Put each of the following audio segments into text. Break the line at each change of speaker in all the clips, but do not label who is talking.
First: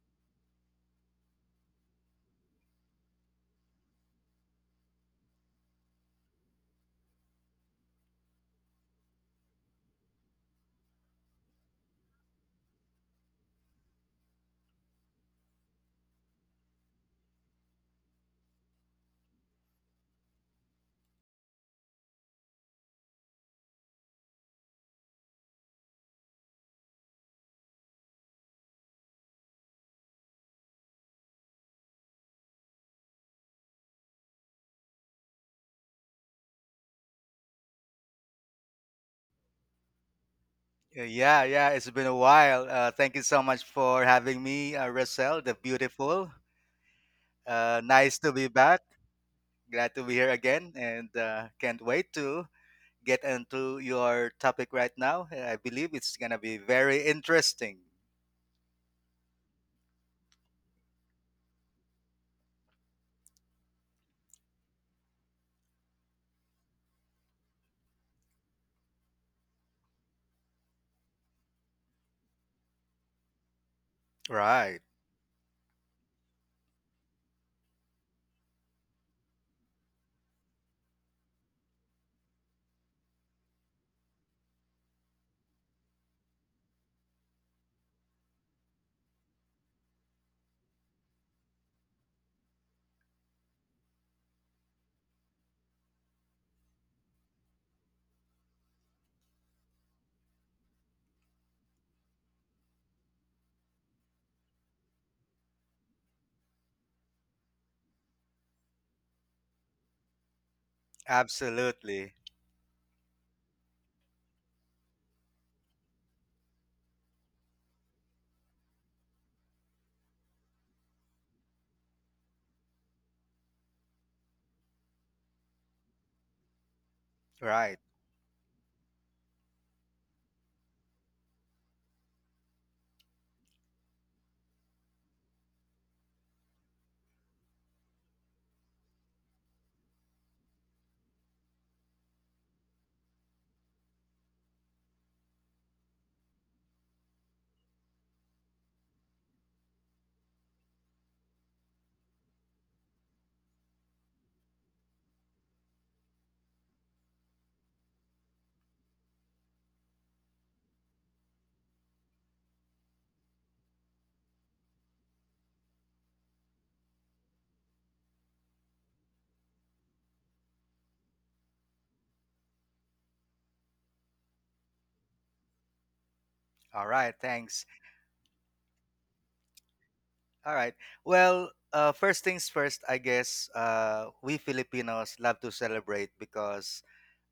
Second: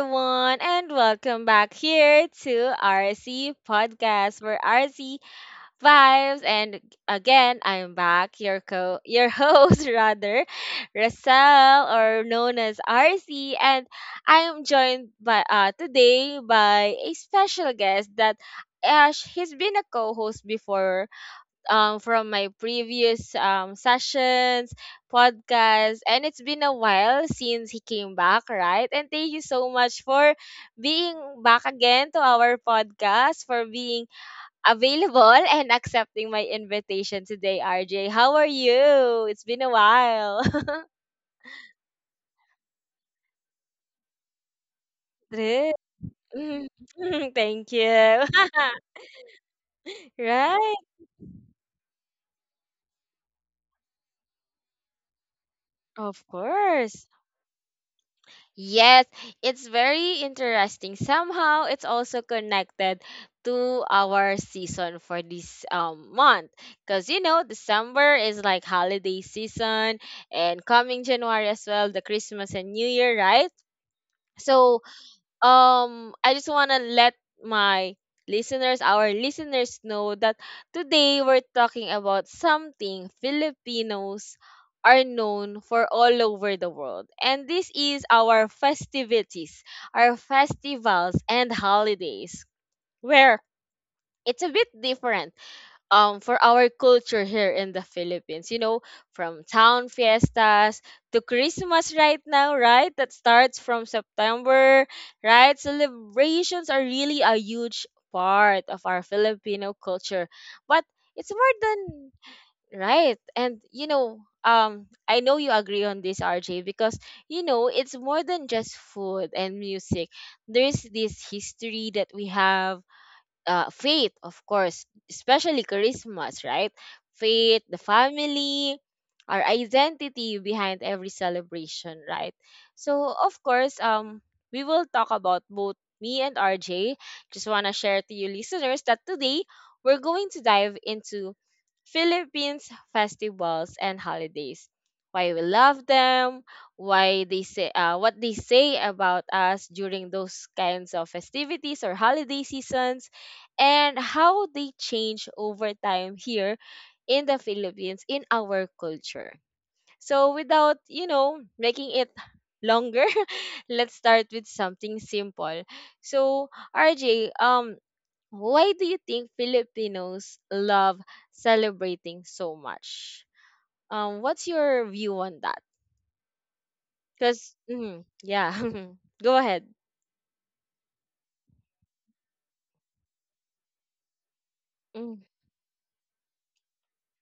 everyone, and welcome back here to RC Podcast for RC Vibes. And again, I'm back, your host rather, Russell, or known as RC, and I'm joined by today by a special guest that Ash. He's been a co-host before from my previous sessions, podcasts, and it's been a while since he came back, right? And thank you so much for being back again to our podcast, for being available and accepting my invitation today, RJ. How are you? It's been a while.
Yeah, yeah, it's been a while. Thank you so much for having me, Russell, the
True.
beautiful.
Thank
Nice
you.
to be back. Glad to be here again,
Right.
and can't wait to get into your topic right now. I believe it's
Of
gonna be very
course.
interesting.
Yes, it's very interesting. Somehow it's also connected to our season for this month because, you know, December is like holiday season, and coming January as well, the Christmas and New Year, right?
Right.
So I just want to let my listeners, our listeners, know that today we're talking about something Filipinos are known for all over the world. And this is our festivities, our festivals and holidays, where it's a bit different for our culture here in the Philippines. You know, from town fiestas to Christmas right now, right? That starts from September, right? Celebrations are really a huge part of our Filipino culture. But it's more
Absolutely.
than right. And you know, I know you agree on this, RJ, because you know, it's more than just food and music. There's this history that we have, faith, of course, especially Christmas, right? Faith,
Right.
the family, our identity behind every celebration, right? So, of course, we will talk about both me and RJ. Just want to share to you listeners that today we're going to dive into Philippines festivals and holidays. Why we love them, why they say what they say about us during those kinds of festivities or holiday seasons, and how they change over time here in the Philippines in our culture. So without, you know, making it longer, let's start with something simple. So, RJ, why do you think Filipinos love celebrating so much? What's your view on that?
All right. Thanks.
Yeah. Go ahead.
All right. Well, first things first, I guess we Filipinos
Mm.
love to celebrate because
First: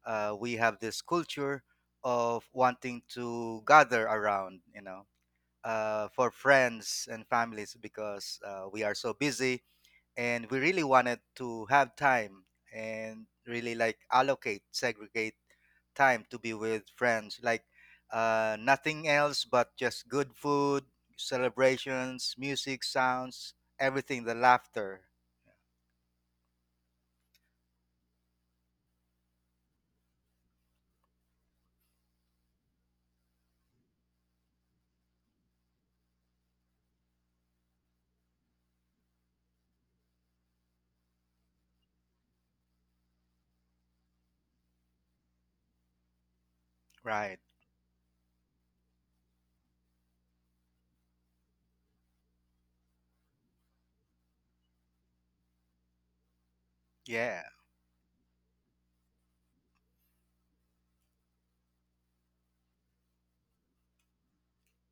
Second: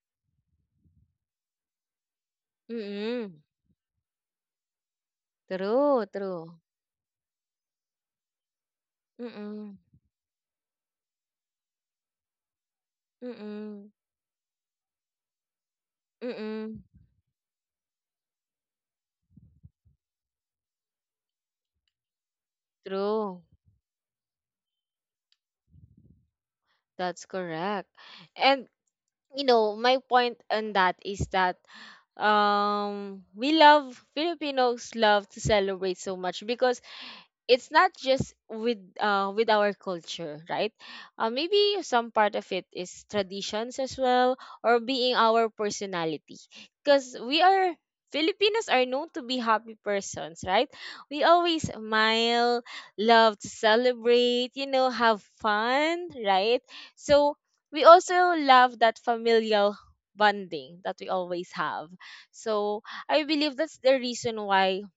we have this culture of wanting
Mm.
to gather around, you know,
True,
for
true.
friends and families because we are so busy
Mm.
and we really wanted to have time and really
Mm.
like allocate, segregate time to be
Mm.
with friends. Like nothing else but just good food, celebrations, music,
True.
sounds, everything, the laughter.
That's correct. And you know, my point on that is that we love, Filipinos love to celebrate so much because it's not just with our culture, right? Maybe some part of it is traditions as well, or being our personality, because
Right.
we are, Filipinos are known to be happy persons, right? We always smile, love to celebrate, you know, have fun, right? So
Yeah.
we also love that familial bonding that we always have. So I believe that's the reason why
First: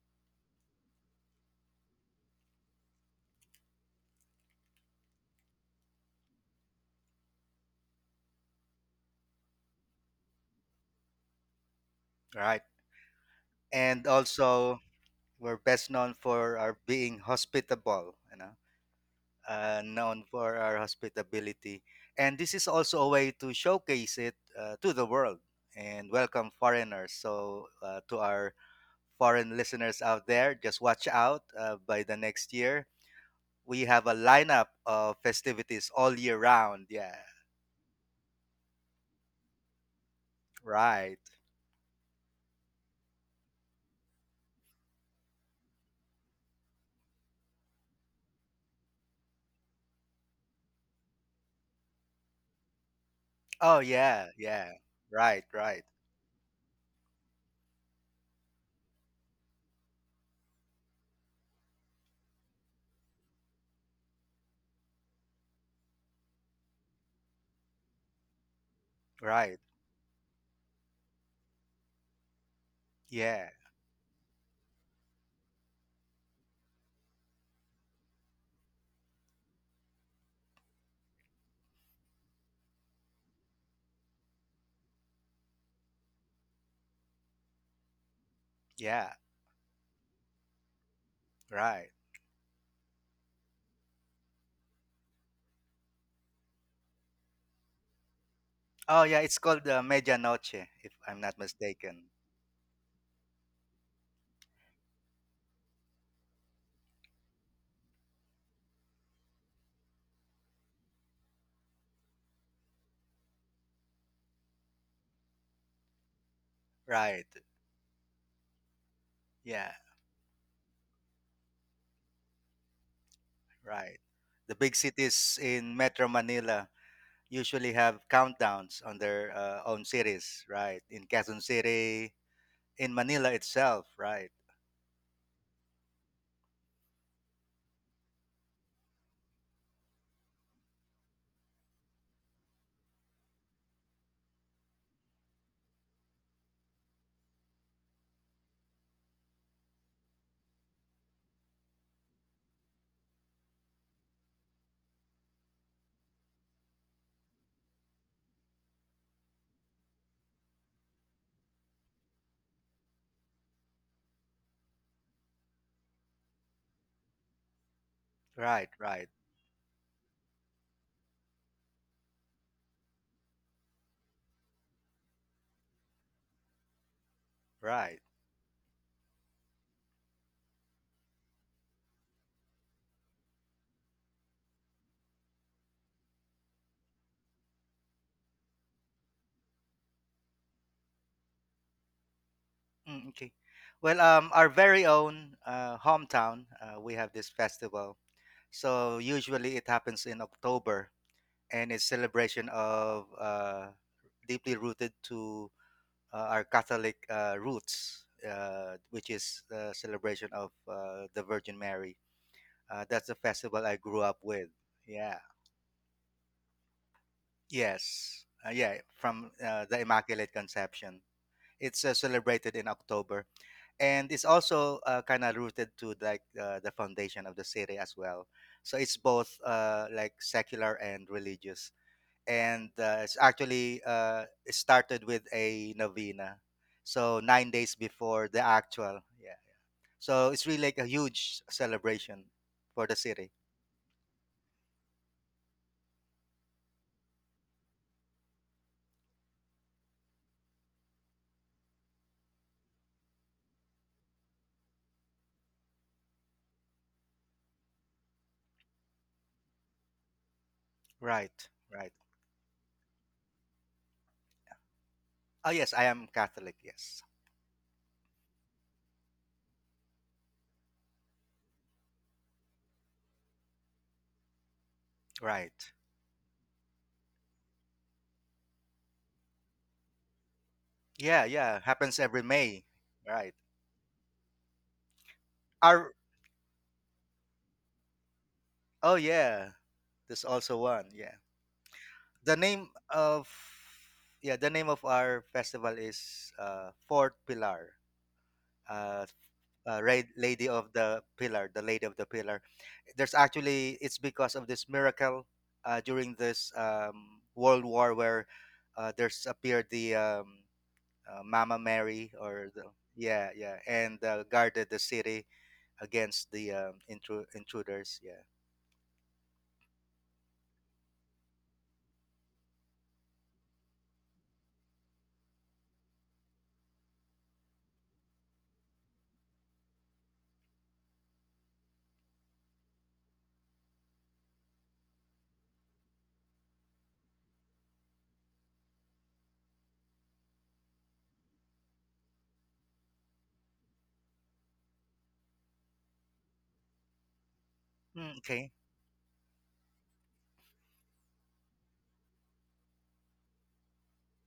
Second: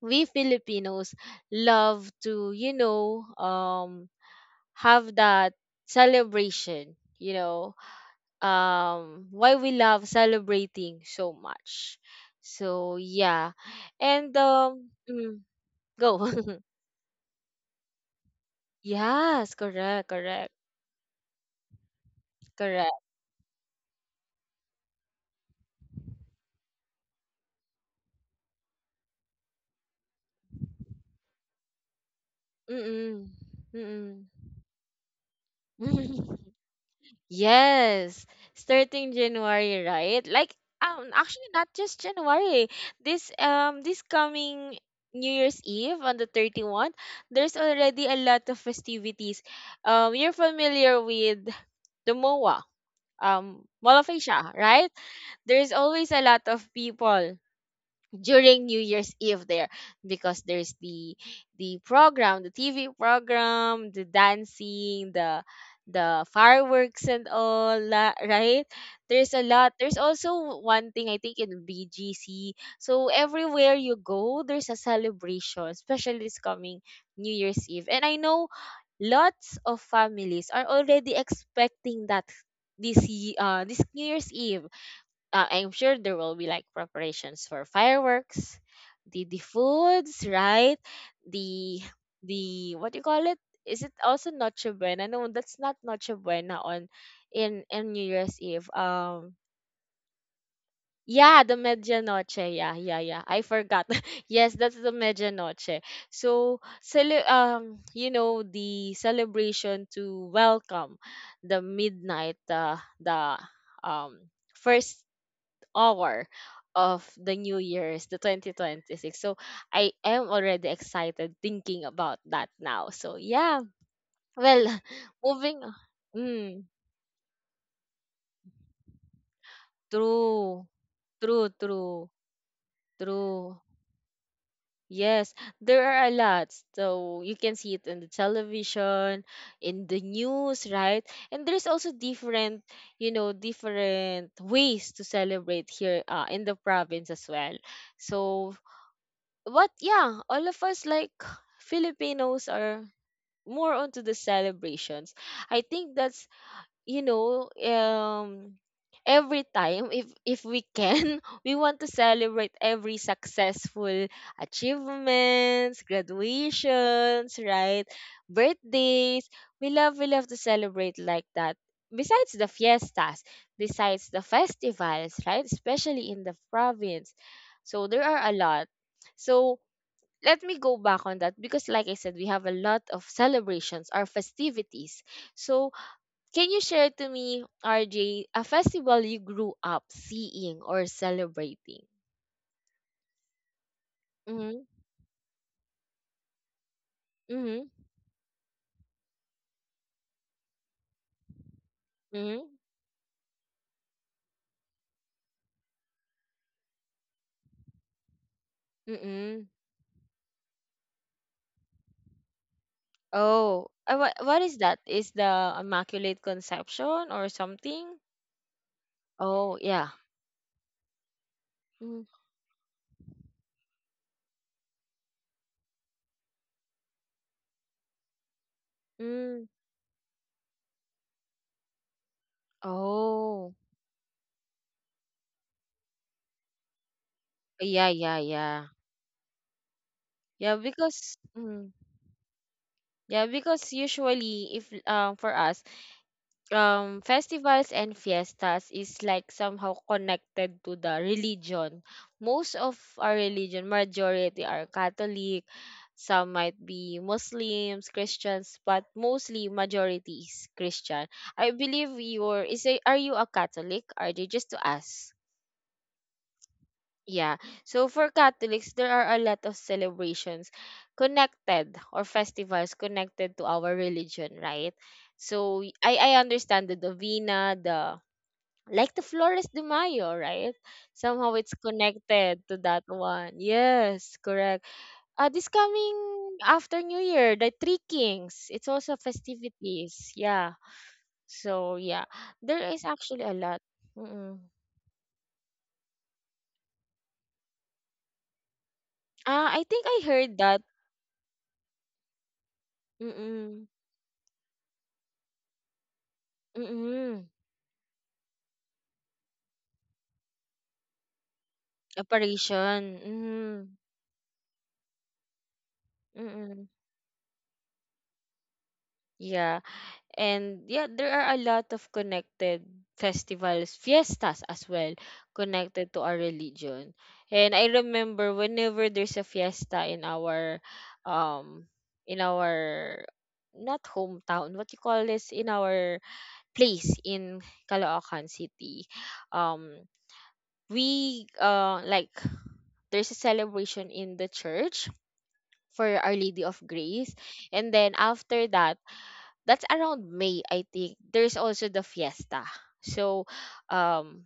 we Filipinos love to, you know, have that celebration, you know, why we love celebrating so much.
Right.
So, yeah.
And
And,
also,
um, mm,
we're best known
go.
for our being hospitable, you know,
Yes, correct,
known
correct,
for our hospitability. And this is also a
correct.
way to showcase it to the world and welcome foreigners. So, to our foreign listeners out there, just watch out by the next year.
Mm-mm,
We have a
mm-mm.
lineup of festivities all year round. Yeah,
Yes, starting January, right? Like,
right.
actually, not just January. This this coming New Year's Eve on the 31st, there's already a lot of festivities. You're familiar with the MOA,
Oh,
Mall of
yeah,
Asia,
yeah,
right?
right,
There's
right,
always a lot of people during New Year's Eve there because there's the program, the TV program, the dancing, the fireworks and right, there's a
right.
lot. There's also one thing, I think, in BGC. So
Yeah,
everywhere you go there's a celebration, especially this coming New Year's Eve. And I know lots of families are already expecting that this New Year's Eve, I'm sure there will be like preparations for fireworks,
yeah,
the foods, right? The
right.
the what do you call it? Is it also Noche Buena? No, that's not Noche Buena on in New Year's Eve.
Oh yeah, it's called the Medianoche, if I'm not
Yeah, the
mistaken.
medianoche. Yeah, yeah, yeah. I forgot. Yes, that's the medianoche. So, you know, the celebration to welcome the midnight, the um first hour of
Right.
the new year's, the 2026. So
Yeah,
I am already excited thinking about that now, so yeah.
right. The big
Well,
cities
moving
in
on.
Metro Manila
Mm,
usually have countdowns on their own cities,
true,
right? In Quezon
true, true,
City, in Manila
true.
itself, right?
Yes, there are a lot, so you can see it in the television, in the news, right? And there's also different, you know, different ways to celebrate here, in the province as well. So but yeah, all of us like Filipinos are more onto the celebrations. I think that's, you know, every time, if we can, we want to celebrate every successful achievements, graduations, right?
Right, right,
Birthdays. We love to celebrate like that, besides the fiestas, besides the festivals, right? Especially in the province. So
right.
there are a lot. So let me go back on that because, like I said, we have a lot of celebrations or festivities. So can you share to me, RJ, a festival you grew up seeing or celebrating?
Mm, okay. Well, our
Mm-hmm.
very own hometown, we have this
Mm-hmm.
festival. So usually it happens in October, and it's
Mm-hmm.
celebration of deeply rooted to our Catholic roots, which is
Mm-hmm.
the celebration of the Virgin Mary. That's the festival
Oh,
I grew up
what
with.
is that? Is
Yeah.
the Immaculate Conception or something?
Yes. Yeah. From
Oh,
the
yeah.
Immaculate Conception. It's
Mm,
celebrated in October, and it's also kind of rooted to like the foundation of the city as well. So it's both
mm.
like secular and religious. And it's
Oh,
actually it started with a novena, so 9 days
yeah, yeah,
before the
yeah.
actual. Yeah, so it's really
Yeah,
like a
because
huge
mm,
celebration for the
yeah,
city.
because usually, if for us, festivals and fiestas is like somehow connected to the religion. Most of our religion, majority are Catholic, some might be Muslims, Christians, but mostly majority is Christian.
Right,
I
right.
believe you're is a, are you a Catholic? Are they just to ask?
Oh yes, I am Catholic. Yes,
Yeah. So for Catholics, there are a lot of celebrations connected or festivals connected to our religion, right? So
right.
I understand the Davina, the like the Flores de Mayo, right?
Yeah,
Somehow it's
yeah, happens every
connected to
May,
that one.
right.
Yes, correct. This coming
Our—
after New Year, the Three Kings, it's also
oh yeah,
festivities.
there's
Yeah.
also one, yeah.
So, yeah,
The
there
name
is actually
of—
a lot.
yeah,
Mm-mm.
the name of our festival is fourth pilar. uh,
Ah, I think I heard
Lady
that.
of the Pillar, the Lady of the Pillar. There's
Mm-mm.
actually, it's because of this miracle during this
Mm-mm.
World War where there's appeared the Mama Mary or the—
Operation.
yeah,
Mm-mm.
yeah. And guarded the city against the
Mm-mm.
intruders. Yeah.
Yeah. And yeah, there are a lot of connected festivals, fiestas as well, connected to our religion. And I remember whenever there's a fiesta um in our not hometown, what you call this, in our place in Caloocan City. Um we like there's a celebration in the church for Our Lady of Grace. And then
Mm,
after
okay.
that, that's around May, I think, there's also the fiesta. So, um,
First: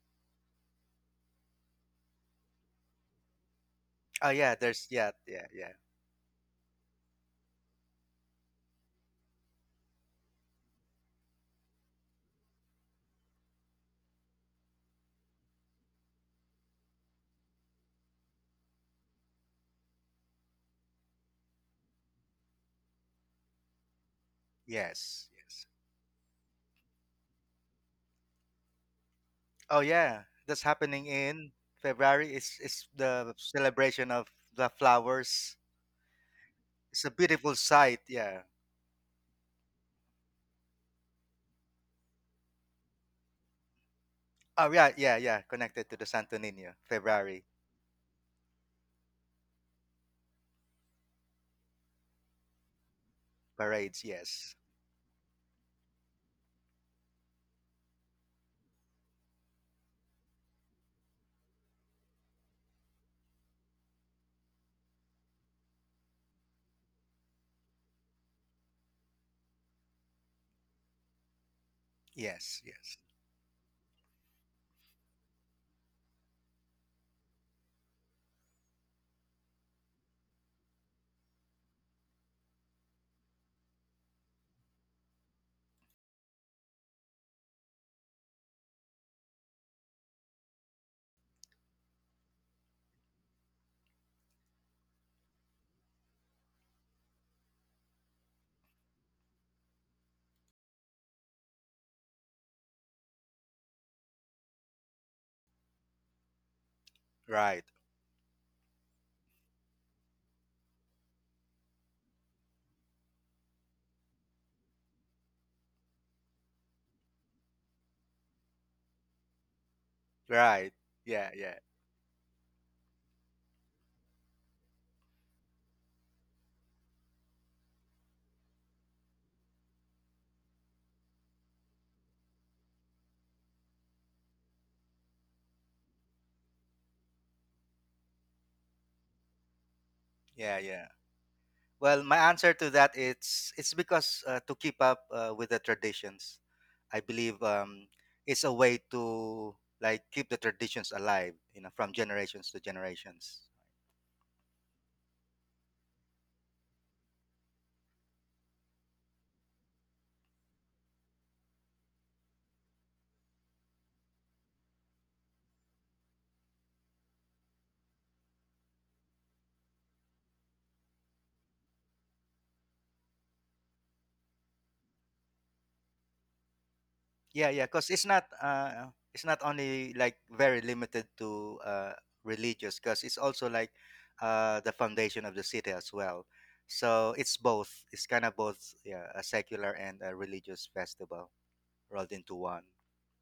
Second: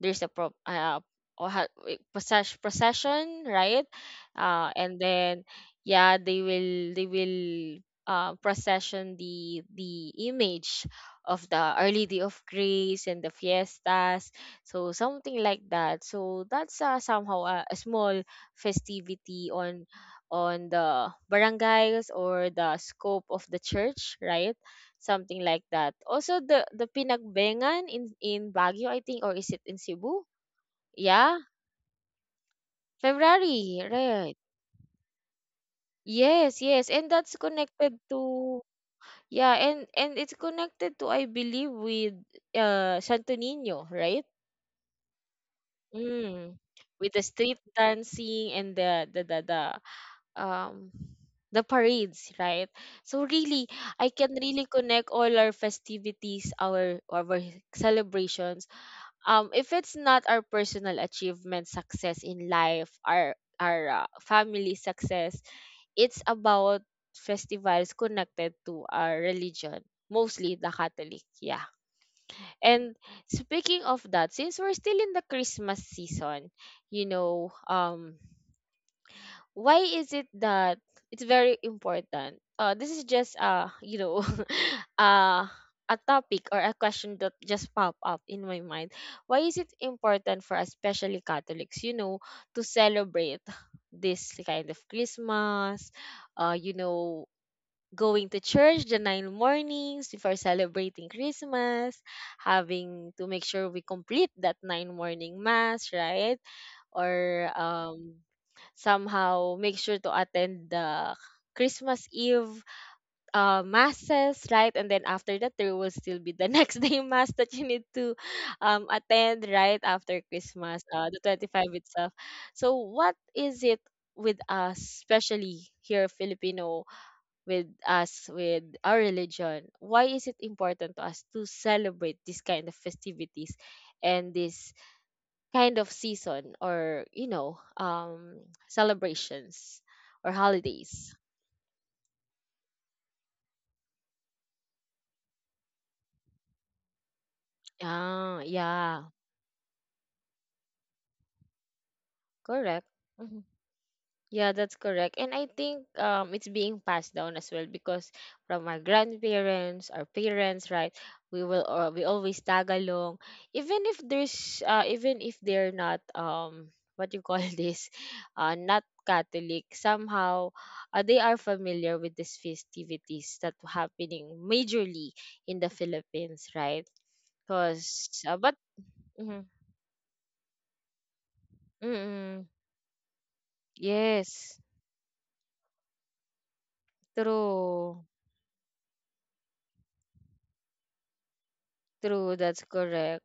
there's a pro or ha- wait, process- procession, right?
Oh yeah. There's—
And
yeah,
then
yeah, yeah.
yeah, they will procession the image of the Our Lady of Grace and the fiestas, so something like that. So that's somehow a small festivity on the barangays or the scope of the church, right?
Yes,
Something like
yes.
that. Also the Pinagbengan in Baguio, I think, or is it in
Oh yeah.
Cebu?
That's happening
Yeah,
in February. It's the
February,
celebration of
right?
the flowers.
Yes, yes,
It's
and
a
that's
beautiful
connected
sight. Yeah.
to, yeah, and it's connected to, I believe, with Santo Niño, right?
Oh yeah, yeah, yeah. Connected to the Santo
Mm.
Niño
With the
February
street dancing and um the parades, right? So really,
parades.
I can
Yes,
really connect all our festivities, our celebrations, if it's not our personal achievement, success in life, our family success. It's about festivals connected to our religion, mostly the Catholic. Yeah.
yes,
And
yes.
speaking of that, since we're still in the Christmas season, you know, why is it that it's very important? This is just you know, uh, a topic or a question that just pop up in my mind. Why is it important for us, especially Catholics, you know, to celebrate this kind of Christmas? You know, going to church the nine mornings before celebrating Christmas, having to make sure we complete that nine morning mass, right? or
Right,
um somehow make sure to attend the Christmas Eve masses, right? And then after that, there will still be the next day mass that you need to attend, right? After
right.
Christmas, the
Yeah, yeah,
25th itself. So, what is it with us, especially here Filipino, with us, with our religion? Why is it important to us to celebrate this kind of festivities and this kind of season, or, you know, celebrations or
yeah, yeah.
holidays?
Well, my answer to that, it's because to keep up with the traditions, I believe it's
Ah,
a way
yeah,
to like keep the traditions alive, you know, from generations to
correct.
generations.
Yeah, that's correct. And I think, it's being passed down as well because from our grandparents, our parents, right? We will, we always tag along, even if there's even if they're not what you call this, not Catholic. Somehow, they are familiar with these festivities that happening majorly in the Philippines, right?
Yeah, yeah, because it's
Because
not
but
uh it's
mm,
not
mm,
only like very limited to
mm,
religious, because it's also like
yes,
the foundation of the city as well. So it's both.
true,
It's kind of both, yeah, a secular and a religious festival rolled
true.
into
That's
one.
correct.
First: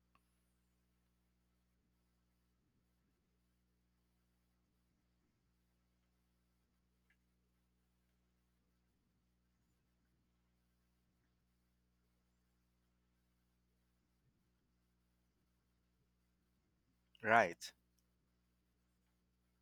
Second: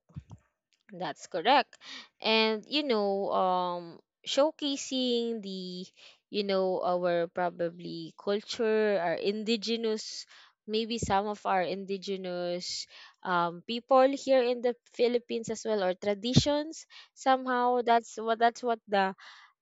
That's correct. And you know, showcasing the, you know, our probably culture, our indigenous, maybe some of our indigenous people here in the Philippines as well, or traditions.
Right.
Somehow that's what the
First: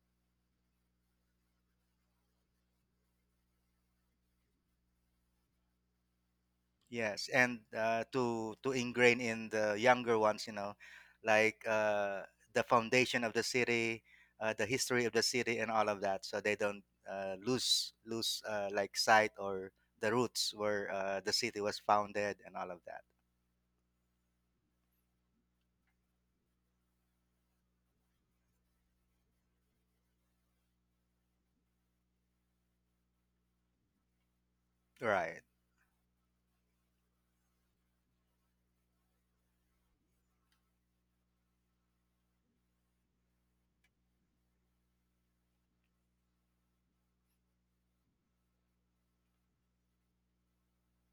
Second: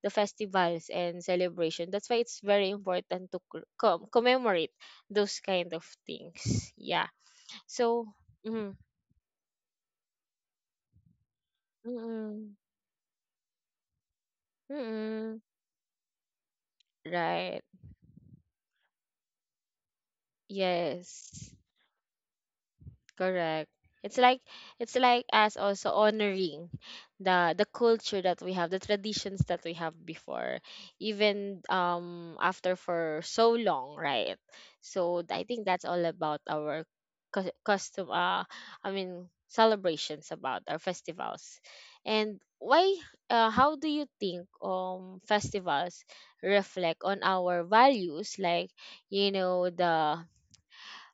the festivals and celebration, that's why it's very important to commemorate those kind of things. Yeah.
Yes, and
So
to
mm,
ingrain in the younger ones, you know, like
mm, mm,
the foundation of the city, the history of the
mm,
city, and all of that, so they don't
right.
lose lose like sight or the roots where the
Yes,
city was founded and all of that.
correct. It's like, it's like us also honoring the culture that we have, the traditions that we have before, even after for so long, right? So
Right.
I think that's all about our custom. I mean celebrations about our festivals, and why? How do you think festivals reflect on our values? Like you know the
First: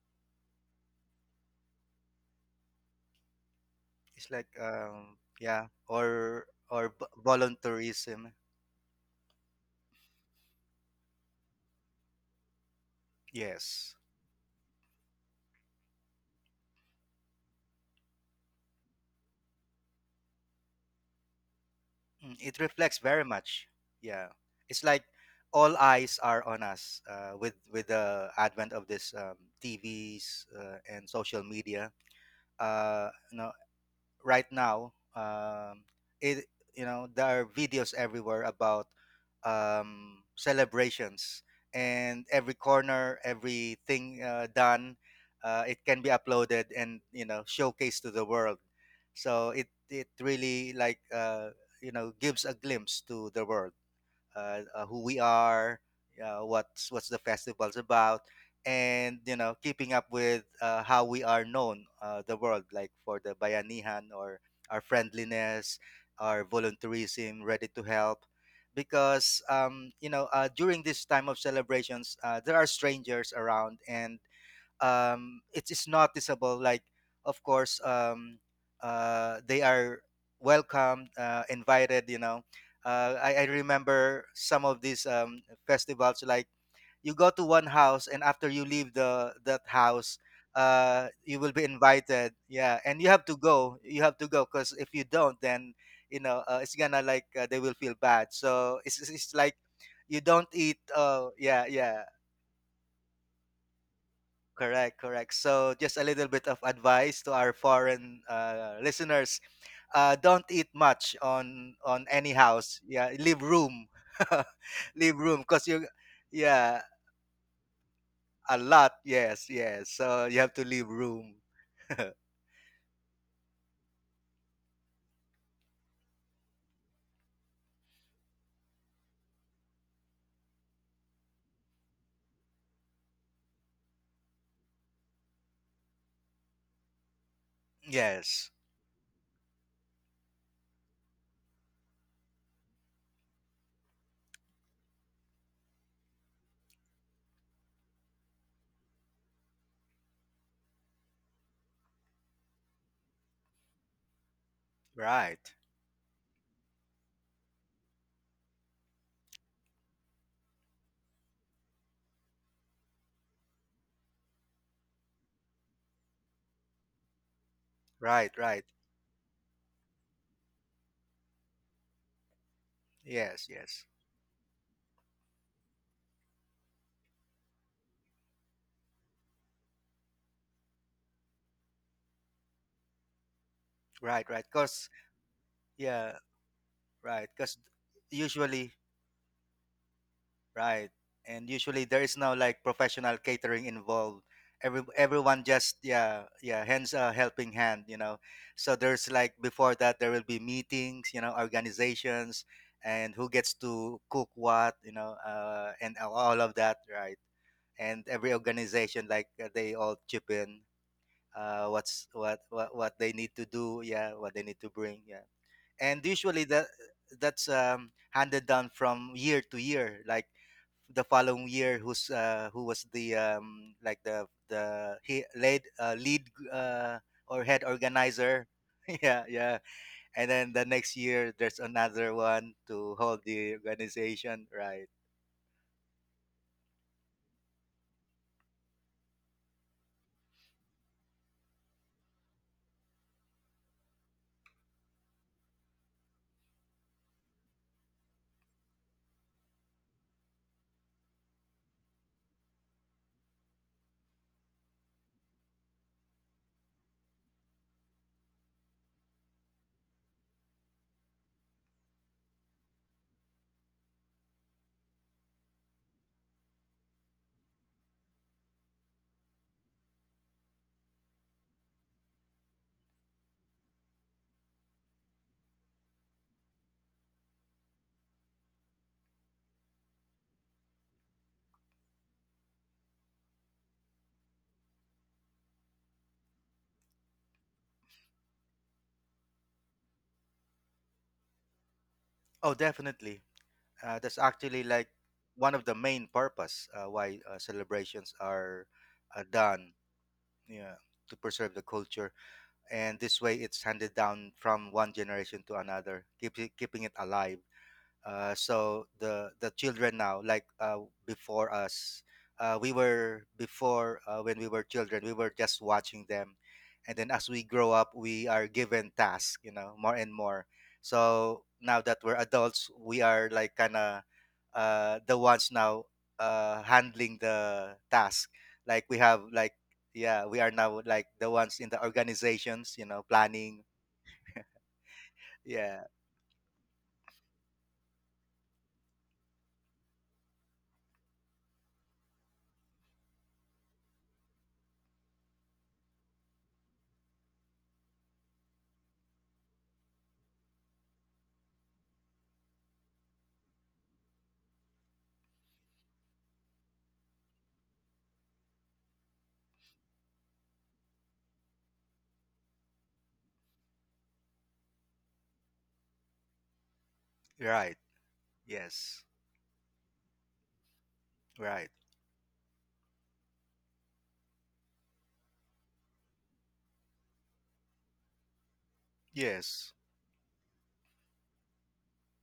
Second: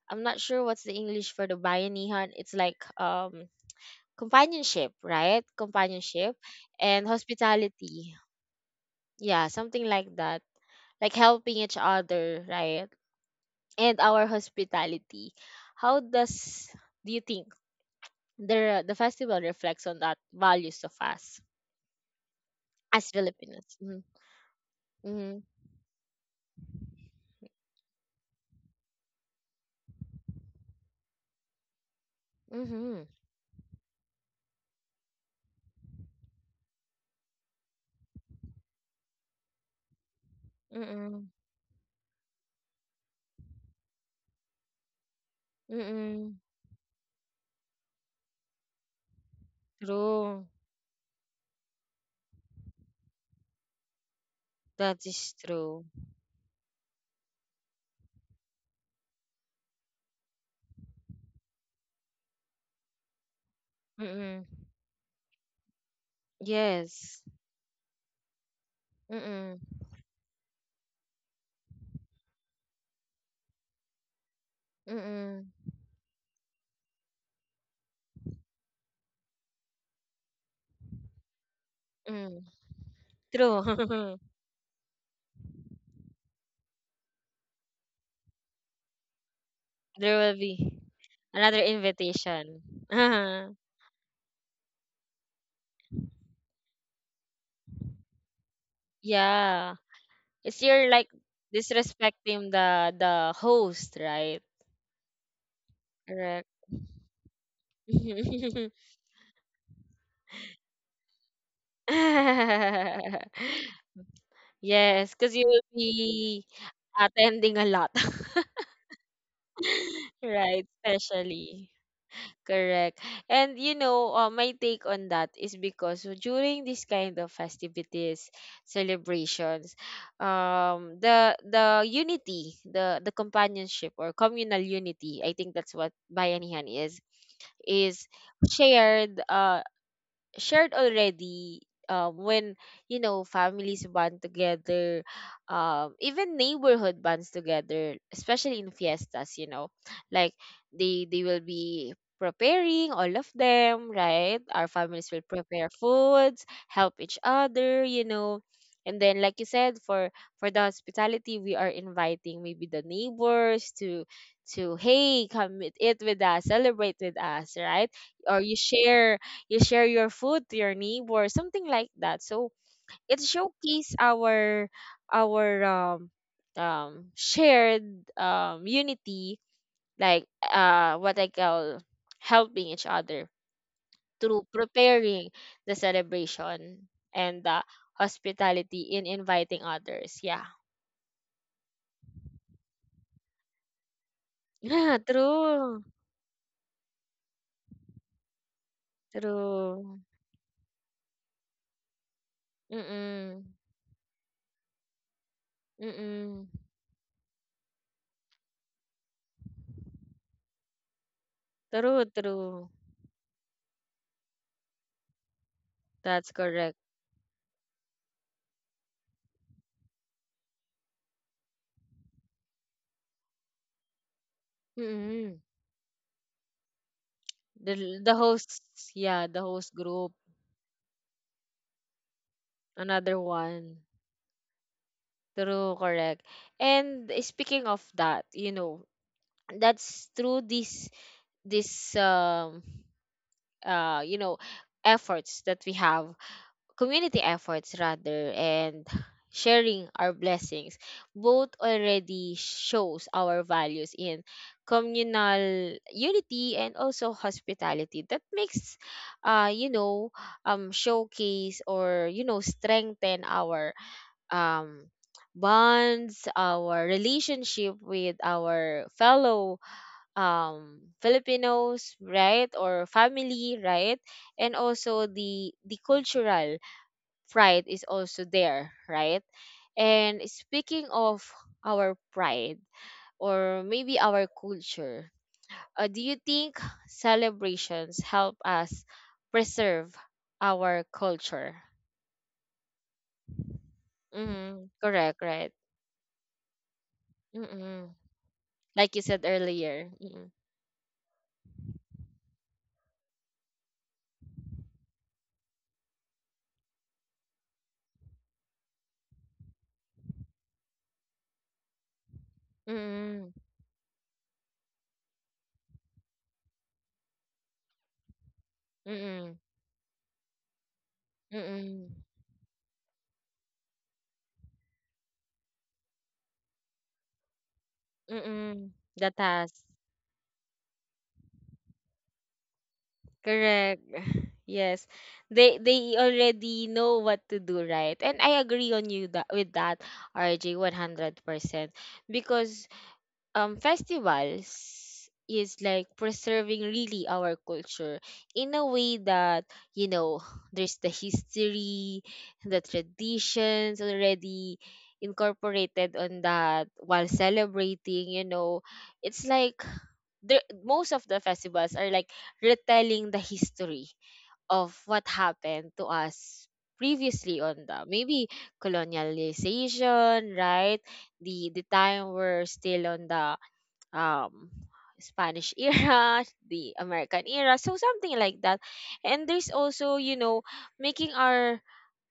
I'm not sure what's the English for the bayanihan. It's like
It's like
companionship, right?
yeah,
Companionship
or
and hospitality.
volunteerism.
Yeah, something like that. Like helping each other, right?
Yes.
And our hospitality. How does do you think the festival reflects on that values of us
Mm, it reflects
as
very much.
Filipinos?
Yeah, it's like
Mm-hmm.
all eyes are on us with the advent of this TVs and social media.
Mm-hmm. Mm-hmm.
No Right now it, you know, there are videos everywhere about
Mm-hmm.
celebrations and every corner, everything done. It can be
Mm-hmm.
uploaded and, you know, showcased to the world. So it
True.
really like you know, gives a glimpse to the world,
That
who we
is
are,
true.
what's the festival's about, and you know, keeping up with how we are known the world, like for the bayanihan or
Mm-hmm.
our friendliness, our
Yes.
volunteerism, ready to help. Because
Mm-mm.
you know, during this time of celebrations, there are strangers around and
Mm-mm.
it is noticeable. Like, of course, they are welcomed, invited. You know,
Mm.
I
True.
remember some of these festivals. Like, you go to one house, and after you leave the that house,
There will be
you will be
another
invited.
invitation.
Yeah, and you have to go. You have to go because if you don't, then you know it's gonna like they will feel bad. So it's like
Yeah.
you don't
It's
eat.
you're like
Yeah, yeah.
disrespecting the host, right?
Correct, correct. So, just a little bit
Correct.
of advice to our foreign listeners: don't eat much on any house. Yeah, leave room, leave
Yes, because
room,
you
because
will
you,
be
yeah,
attending a lot,
a lot. Yes, yes. So you have to
right?
leave room.
Especially. Correct. And my take on that is because during this kind of festivities, celebrations, the unity, the companionship or communal unity, I think that's what bayanihan is
Yes,
shared. Shared already when you know families band together, even neighborhood bands together, especially in fiestas, you know, like they will be preparing all of them, right? Our families will
right,
prepare foods, help each other, you know, and then like you said, for the hospitality, we are inviting maybe the neighbors to hey come eat with us, celebrate with us, right?
right,
Or you
right.
share, you share your food to your neighbor, something like that. So it
Yes, yes,
showcase our our shared unity, like what I call helping each other
right,
through
right. Because
preparing the
yeah,
celebration
right.
and
Because
the
usually—
hospitality in inviting others. Yeah.
right. And usually there is no like professional catering involved. Every
Yeah,
everyone just
true,
yeah, yeah, hands a helping hand, you know. So there's like before
true,
that there will be meetings, you know, organizations, and who
mm,
gets to cook what, you know,
mm,
and
mm,
all of that, right? And every organization like they all chip in,
true,
what's
true,
what they need to do, yeah, what they need to bring, yeah. And
that's
usually that
correct,
that's handed down from year to year, like the following year who's who was the like
mm,
the he
mm.
lead lead uh, or head
The
organizer.
hosts,
Yeah,
yeah, the
yeah.
host group,
And then the next year there's another one to hold
another
the
one.
organization, right.
True, correct. And speaking of that, you know, that's through this uh you know efforts that we have, community efforts rather, and sharing our blessings both already shows our values in communal unity and also hospitality, that makes uh you know showcase, or you know, strengthen our um bonds, our relationship with our fellow Filipinos, right, or family, right? And also the cultural pride is also there, right? And speaking of our pride or maybe our culture, do you think celebrations help us preserve our culture?
Oh definitely. That's actually
Mm-hmm.
like
Correct, right?
one of the main purpose why
Mm-mm.
celebrations are
Like you said
done.
earlier. Mm-mm.
Yeah, to preserve the culture, and this way it's handed down from one generation to another, keep it, keeping it alive. So the children now like before us, we were before when we were children we were just watching them, and then as we grow up we are given
Mm-mm.
tasks,
Mm-mm.
you know, more and more. So now
Mm-mm.
that we're adults we are like kind of the ones now handling the task,
Mm-mm.
like we
The
have like—
task.
yeah, we are now like the ones in the organizations, you know, planning.
Correct. Yes.
Yeah,
They already know what to do, right? And I agree on you that with that, RJ, 100%. Because festivals is like preserving really our culture in a way that, you know, there's the history, the traditions already incorporated on that while celebrating, you know. It's like the most of the festivals are like retelling the history of what happened to us previously on
right.
the maybe
Yes,
colonialization, right? the
right.
the time we're still on the um Spanish era, the American era, so something like that. And there's
Yes.
also, you know, making our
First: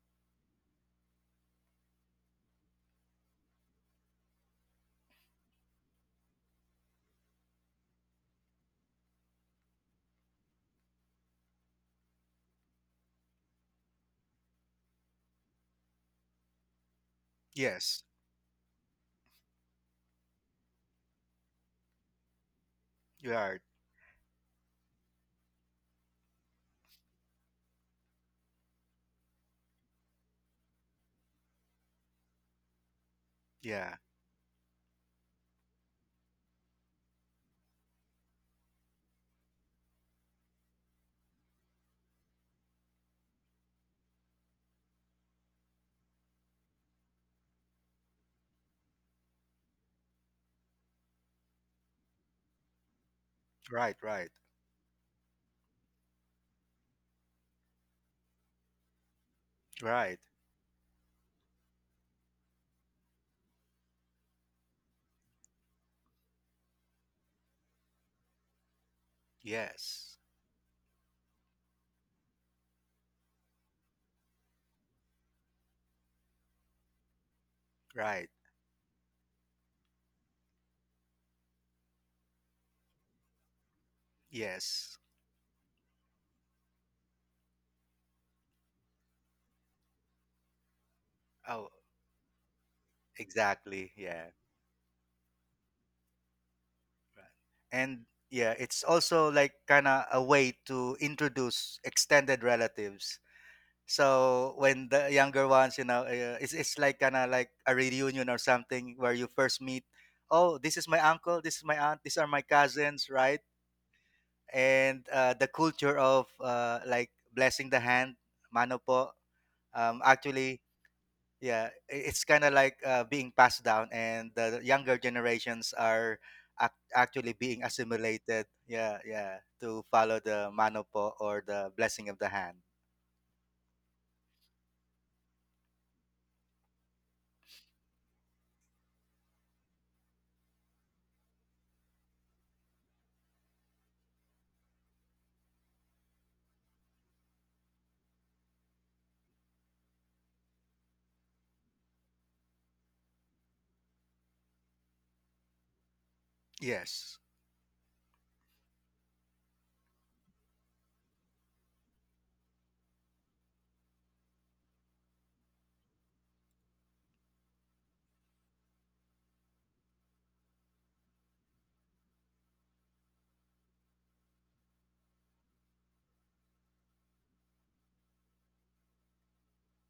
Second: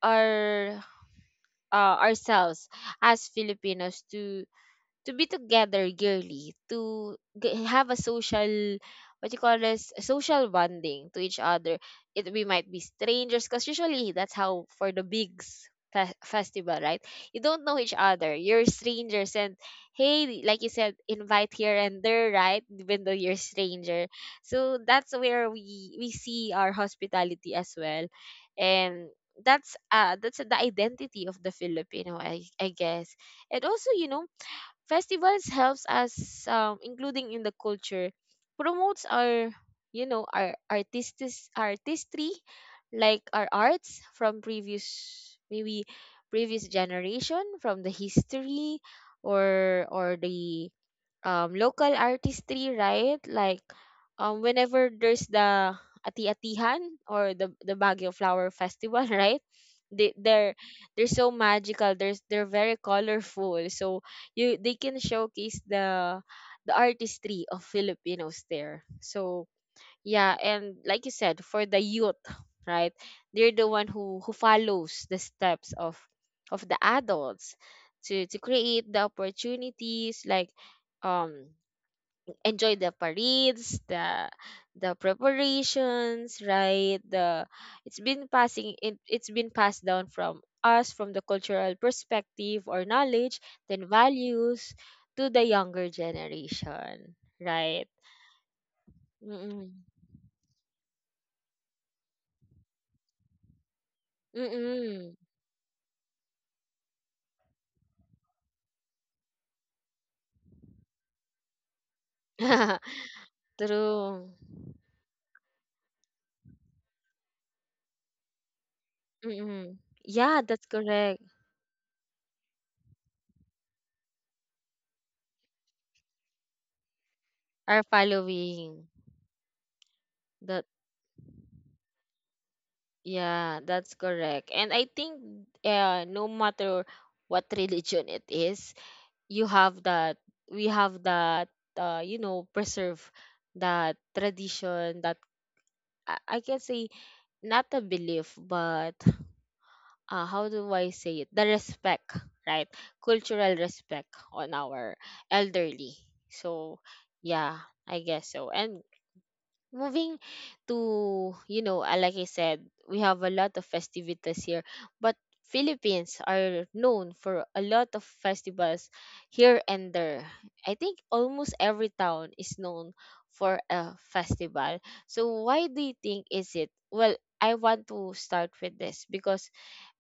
our ourselves as Filipinos to be together girly. To have a social, what you call this, a social bonding to each other. It we might be strangers, because usually that's how for the bigs festival, right? You don't know each
Yes,
other, you're strangers, and hey, like you said, invite here and there, right, even though
you
you're
are.
stranger. So that's where we see our hospitality as well. And that's the identity of the Filipino, I guess. And also,
Yeah.
you know, festivals helps us including in the culture, promotes our, you know, our artistis artistry, like our arts from previous, maybe, previous generation from the history, or the local artistry, right? Like
Right, right,
whenever there's the ati-atihan or the Baguio Flower Festival, right? They
right.
they're so magical. There's they're very colorful. So you they can showcase the artistry of Filipinos there. So
Yes,
yeah, and like you said, for the youth, right, they're the one who follows the steps of the adults
right.
to create the opportunities, like um enjoy the parades,
Yes.
the preparations, right, the it's been passing it, it's been passed down from us from the
Oh,
cultural perspective or knowledge, then
exactly. Yeah.
values to the younger generation,
Right.
right?
And yeah, it's also like
Mm-mm.
kind of a way to introduce extended relatives. So when the
Mm-mm.
younger ones, you know, it's like kind of like a reunion or something where you first meet, oh, this is my uncle, this is my aunt, these are my cousins, right?
True.
And the culture of like blessing the hand, mano po,
Mm. Yeah, that's
actually
correct.
yeah, it's kind of like being passed down, and the younger generations are actually being
Are
assimilated,
following
yeah, yeah, to follow the
that.
manopo or the blessing of the hand.
Yeah, that's correct. And I think no matter what religion it is, you have that. We have that. You know, preserve that tradition. That I can say not a belief, but how do I say it? The respect, right? Cultural respect on our elderly. So
Yes,
yeah, I guess so. And moving to, you know, like I said, we have a lot of festivities here, but Philippines are known for a lot of festivals here and there. I think almost every town is known for a festival. So why do you think is it? Well, I want to start with this because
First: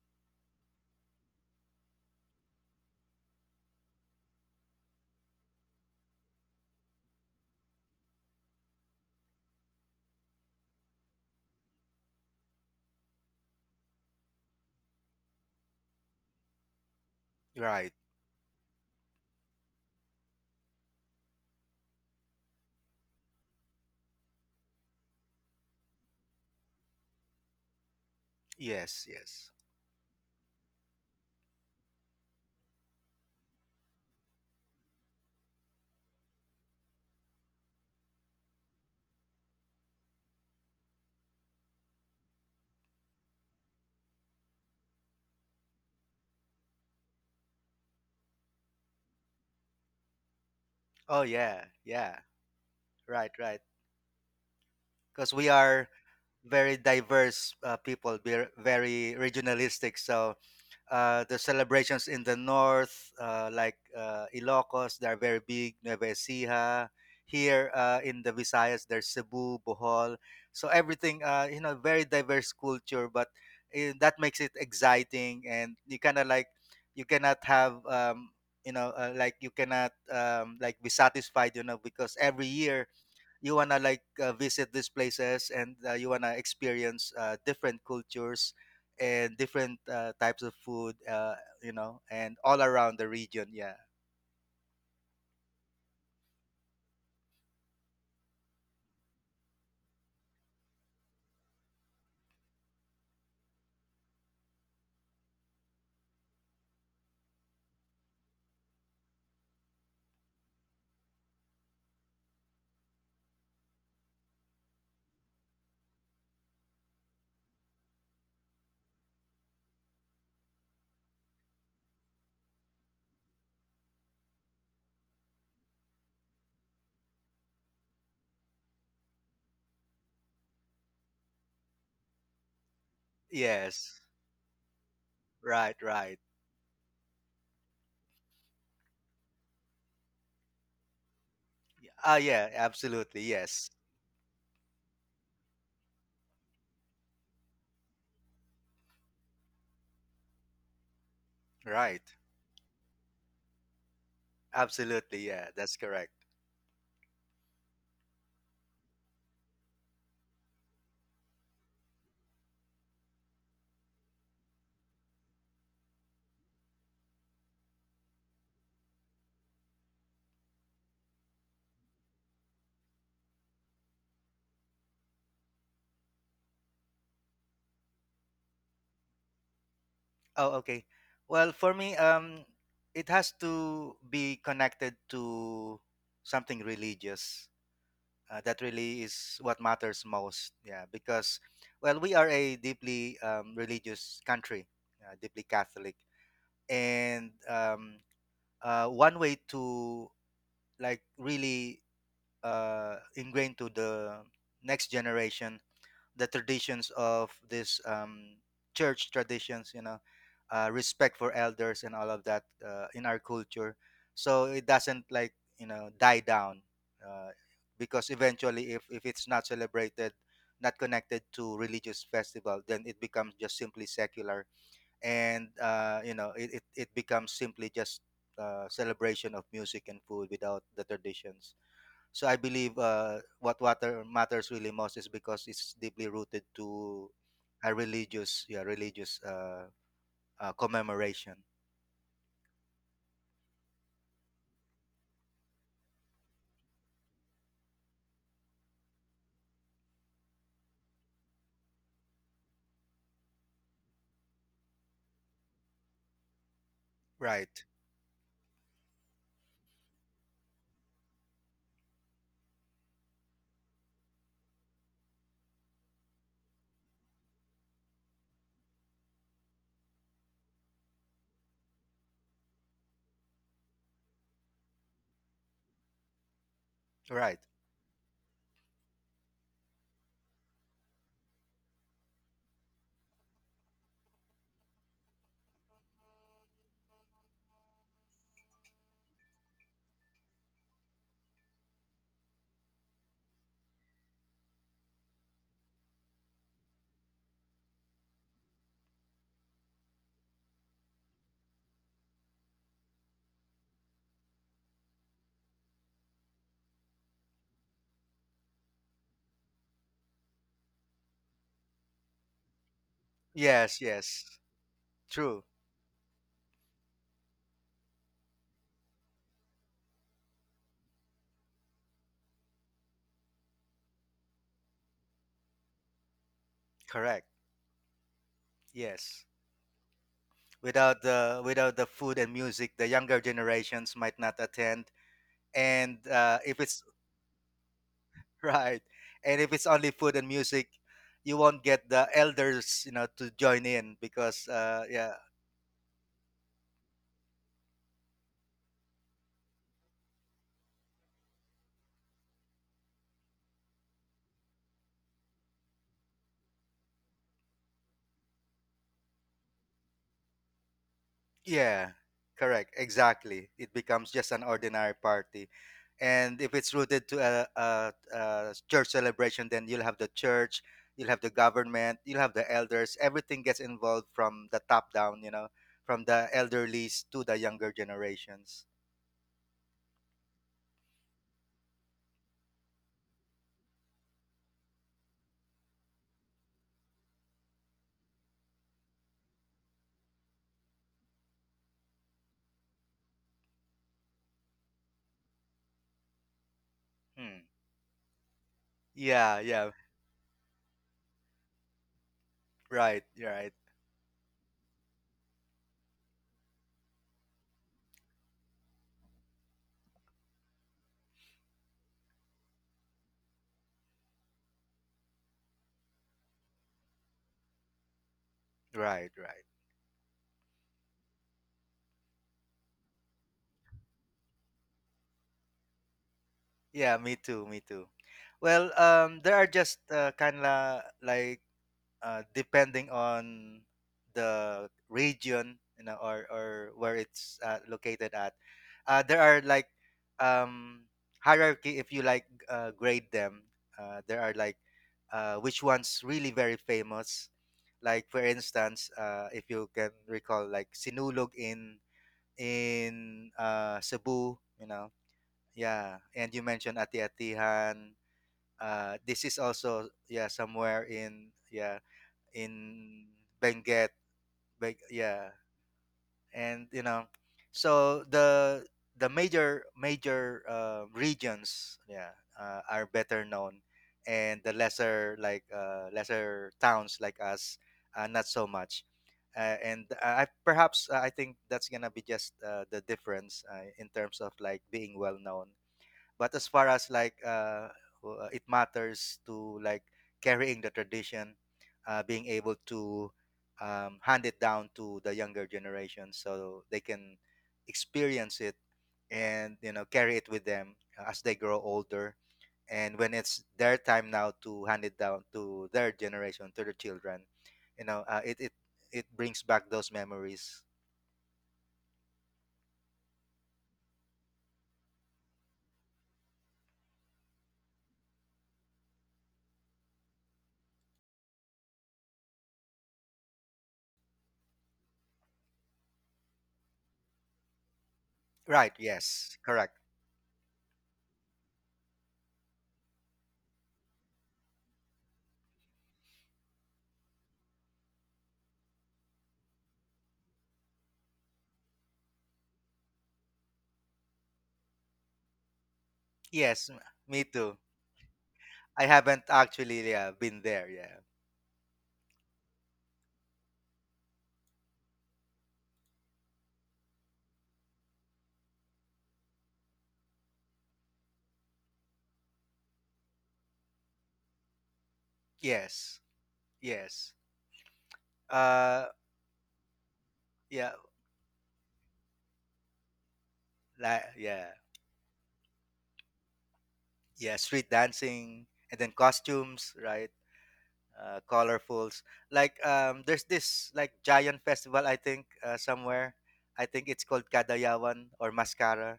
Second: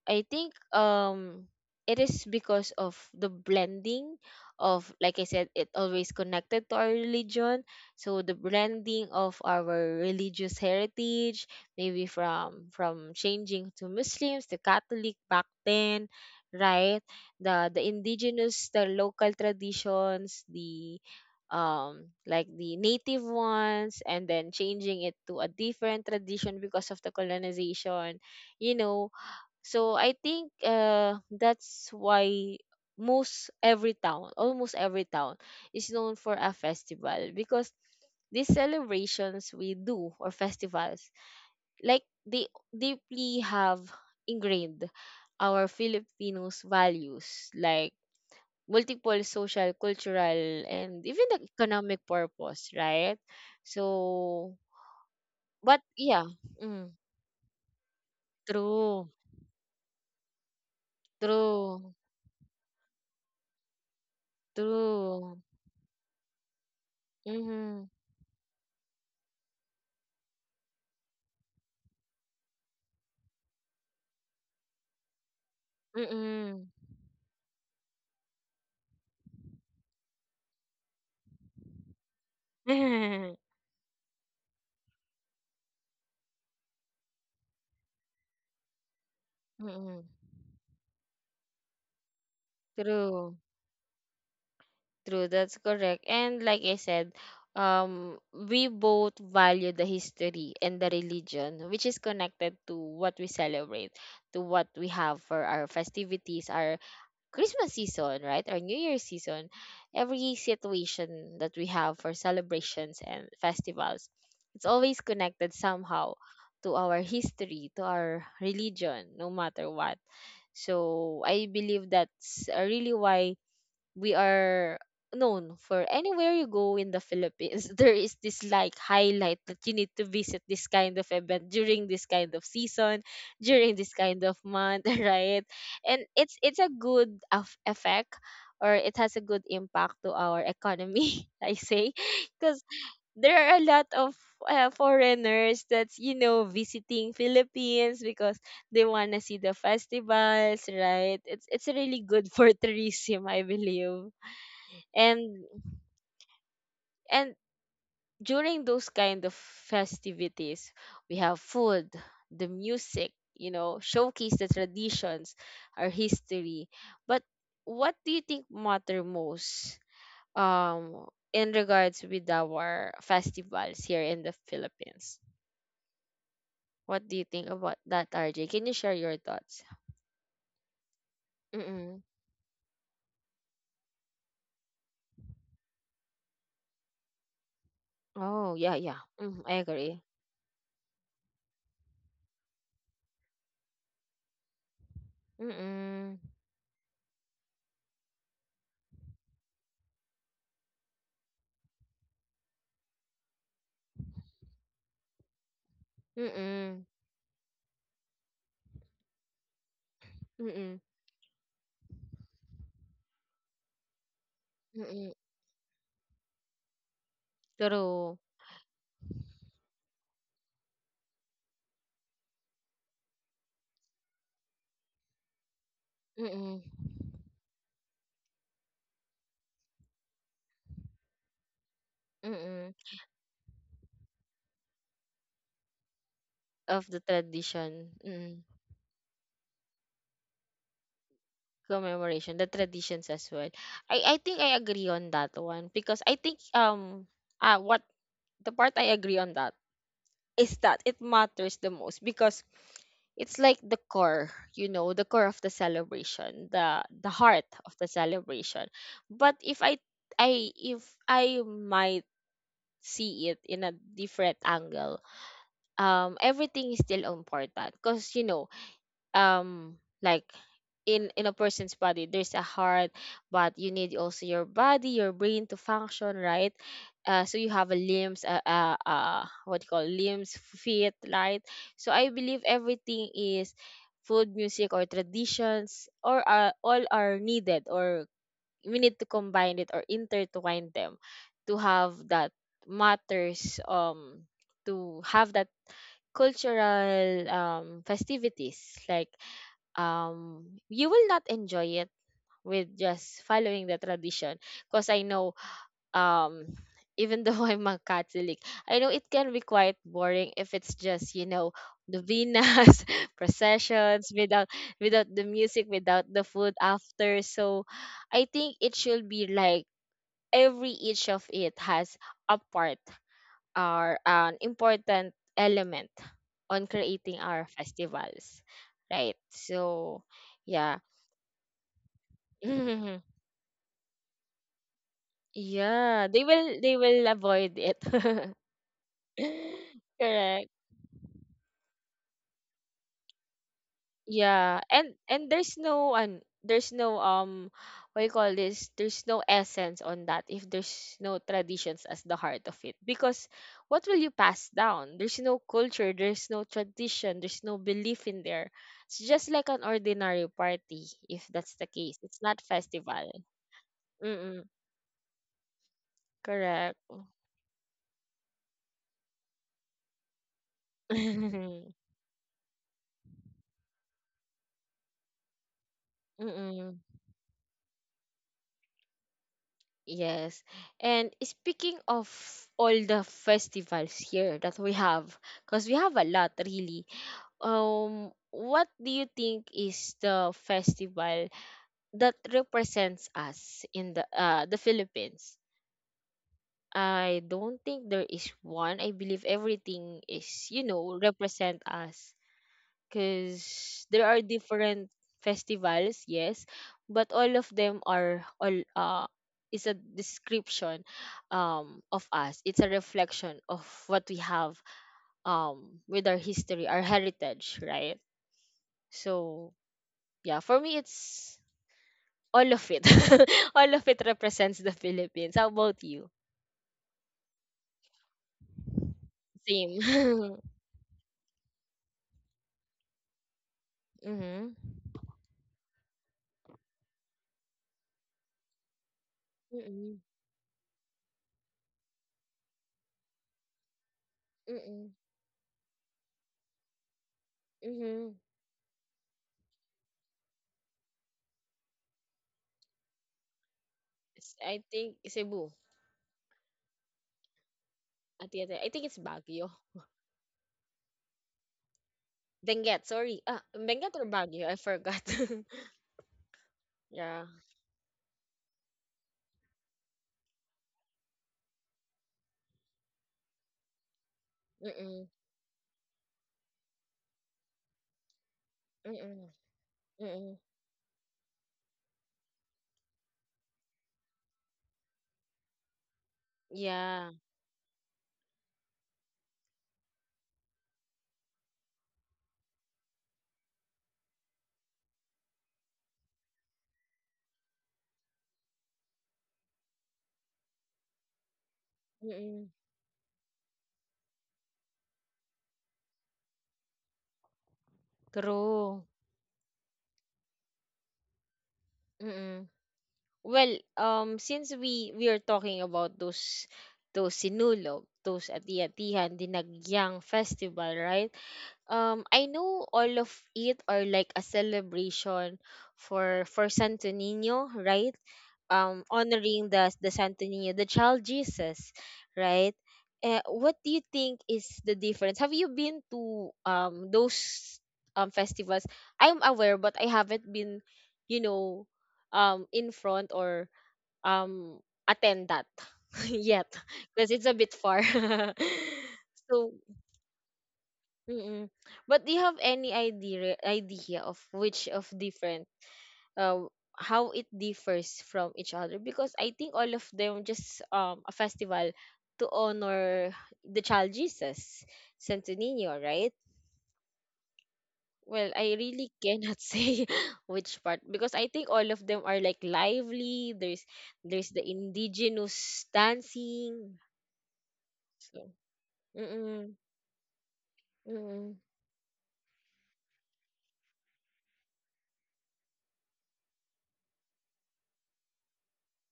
I think it is because of the blending of, like I said, it always connected to our religion. So the blending of our religious heritage, maybe from changing to Muslims to Catholic back then, right, the
right.
indigenous, the local traditions, the like the native ones, and then changing it to a different tradition because of the colonization, you
Yes,
know.
yes.
So I think that's why most every town, almost every town, is known for a festival, because these celebrations we do, or festivals, like they deeply have ingrained our Filipinos values, like multiple social, cultural, and
Oh
even the
yeah,
economic
yeah.
purpose, right?
Right, right.
So,
Because we
but
are
yeah,
very
mm,
diverse people, we're
true,
very regionalistic. So the
true,
celebrations in the north, like Ilocos, they're
true.
very big, Nueva Ecija. Here
Mm-hmm.
in the Visayas, there's Cebu, Bohol. So everything, you know, very diverse culture, but eh, that makes it exciting. And you kind of like,
Mm.
you cannot have, you know, like you cannot like be satisfied, you know, because every year
Mm.
you wanna like visit these places and you wanna experience different cultures and different types of food, you know, and all around the
True.
region. Yeah,
True. That's correct. And like I said, we both value the history and the religion, which is connected to what we celebrate, to what we have for our festivities, our Christmas season, right? Our New Year's season, every situation that we have for celebrations and festivals, it's always connected somehow to our history, to our religion, no matter what. So I believe that's really why we are known for anywhere you go in the Philippines. There is this like highlight that you need to visit this kind of event during this kind of season, during this
yes,
kind of month, right?
right,
And
right.
it's a good of effect, or it has a good impact to our economy, I say,
Ah yeah,
because
absolutely,
there are
yes,
a lot of foreigners that's, you know, visiting Philippines because they want to see the festivals, right? It's really
right,
good for tourism, I believe.
absolutely,
And
yeah, that's correct.
and during those kind of festivities, we have food, the music, you know, showcase the traditions, our history. But what do you think matter most um in regards with our festivals here in the Philippines? What do you think about that, RJ? Can you share your thoughts?
Oh okay. Well for me
Mm-mm.
it has to be connected to something religious.
Oh,
That
yeah, yeah.
really is
Mm, I
what matters
agree.
most, yeah, because well, we are a deeply religious country, deeply Catholic.
Mm-mm.
And one way to like really ingrain to the next generation the
Mm-mm.
traditions of this church traditions, you know,
Mm-mm.
respect for elders and all of that in our culture. So it doesn't
Mm-mm.
like, you know, die down, uh, because
True.
eventually, if it's not celebrated, not connected to religious festival, then it becomes just simply secular, and you know, it,
Mm-mm.
it it becomes simply just celebration of music and food without the traditions. So I believe
Mm-mm.
what water matters really most is because it's deeply rooted
Of the
to a
tradition.
religious,
Mm.
yeah, religious commemoration.
Commemoration. The traditions as well. I think I agree on that one because I think what the part I agree on that is that it matters the most because it's like the core, you know, the core of the celebration, the heart
Right,
of the celebration. But if I might see it in a different angle, everything is still important because, you know, um like in a person's body there's a heart, but you need also your body, your brain to function, right?
right.
So you have a limbs, what do you call, limbs, feet, right? So I believe everything is food, music, or traditions, or all are needed, or we need to combine it or intertwine them to have that matters, to have that cultural, festivities like, you will not enjoy it with just following the tradition. Because I know, um, even though I'm a Catholic, I know it can be quite boring if it's just, you know, novenas,
Yes,
processions
yes.
without without the
True.
music, without the food after. So I think it should be like every each of it has a part or an important element on
Correct.
creating our festivals.
Yes.
Right. So yeah,
Without the food and music, the younger generations might not attend. And
yeah,
if it's
they will avoid it.
right, and if it's only food and
Correct.
music, you won't get the elders, you know, to join in because
Yeah.
yeah,
And there's no an there's no what you call this? There's no essence on that if there's no traditions as the heart of it. Because what will you pass down? There's no culture, there's no tradition, there's no belief in there. It's just like an ordinary party if that's the
yeah,
case. It's not
correct.
festival.
Exactly. It becomes just an
Mm-mm.
ordinary party. And if it's
Correct.
rooted to a church celebration, then you'll have the church, you'll have the government, you'll have the elders. Everything gets involved from the top down, you know, from the
Mm-mm.
elderlies to the younger generations.
Yes. And speaking of all the festivals here that we have, because we have a lot really, what do you think is the festival that represents us in the Philippines?
Hmm.
I don't think there is one. I
Yeah,
believe
yeah.
everything is, represent us
Right, right,
because there are different festivals, yes, but all of them are all is a description, of us. It's a reflection of what we have, with our history, our heritage, right?
right, right.
So yeah, for me it's all of it. All of it represents the Philippines. How about you?
Yeah, me too. Well, there are just
Same.
kind of like depending on the
Mm-hmm.
region, you know, or where it's located at. There are like
Mm-mm.
um hierarchy, if you like, grade them. There are like
Mm-mm.
which one's really very famous, like for
Mm-hmm.
instance, if you can recall, like Sinulog in Cebu,
I
you know,
think Cebu.
yeah. And you mentioned Ati-Atihan.
Ati, ati. I think it's
This is
Baguio.
also, yeah, somewhere in, yeah,
Benguet,
in
sorry. Ah,
Benguet.
Benguet or Baguio? I forgot.
Yeah, and you know,
Yeah.
so the the major regions, yeah, are better known, and the
Mm-mm.
lesser, like lesser towns like us, not so much.
Mm-mm.
And I
Mm-mm.
perhaps, I think that's gonna be just the difference in terms of like being well known, but as far as like
Yeah.
it matters to like carrying the tradition, being able to hand it down to the younger generation so they can experience it and, you know, carry it with them as they grow older.
Mm-mm.
And when it's their time now to hand it down to their generation, to their children, you know,
True.
it brings back those memories.
Mm-mm. Well, since we are talking about those sinulog, those ati-atihan, dinagyang festival, right? I know all of it are like a celebration for Santo Nino, right?
Right? Yes.
Honoring the
Correct.
the Santo Nino, the child Jesus, right? What do you think is the difference? Have you been to those festivals? I'm aware, but I haven't been, you know, in front or um attend that yet
Yes.
because
Me
it's a bit
too.
far.
I haven't
So
actually, yeah, been there. Yeah.
mm-mm. But do you have any idea of which of different uh how it differs from each other? Because I think all of them just a festival to honor the child Jesus, Santo Niño,
Yes.
right?
Yes.
Well, I
Uh
really cannot say which
yeah,
part because I think all of them are like lively. There's the
yeah.
indigenous dancing.
Yeah, street
So,
dancing and then
mm-mm,
costumes, right?
mm-mm.
Colorfuls. Like there's this like giant festival, I think, somewhere. I think it's called Kadayawan or Mascara.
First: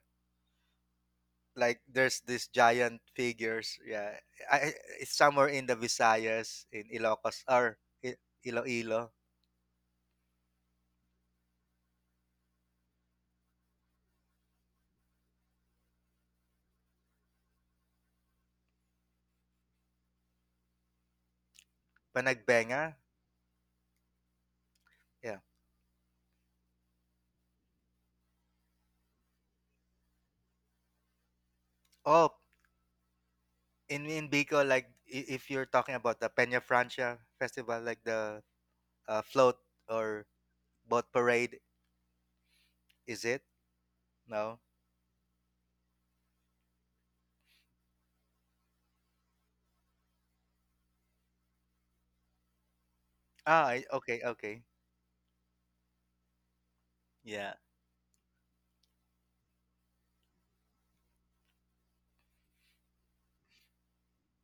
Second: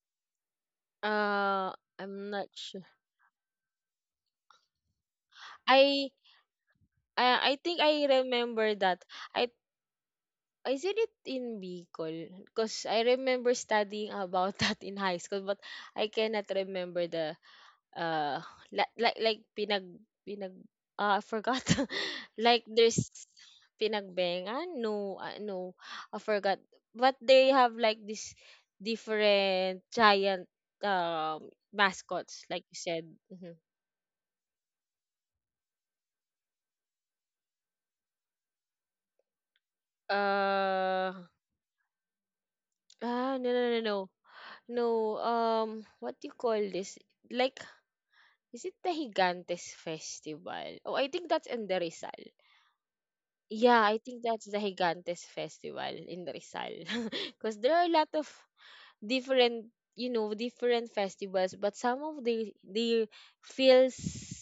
Uh,
Like there's
I'm
this
not sure.
giant figures, yeah. It's somewhere in the
I
Visayas, in Ilocos
I
or
think I
I-
remember that.
Iloilo,
I said it in Bicol because I remember studying about that in high school, but I cannot remember the uh like pinag I forgot. Like
Panagbenga.
there's pinagbengan, no,
Yeah.
no, I forgot, but they have like this different giant
Oh,
mascots like you said. Mhm.
in Bicol, like if you're talking about the Peña Francia festival, like the float or boat
uh
parade, is
ah,
it?
no.
No.
No, what do you call this? Like, is it the Higantes Festival? Oh, I think that's in the Rizal.
Ah,
Yeah,
I,
I
okay,
think that's the
okay.
Higantes Festival in the Rizal.
Yeah.
Because there are a lot of different, you know, different festivals, but some of the they feels,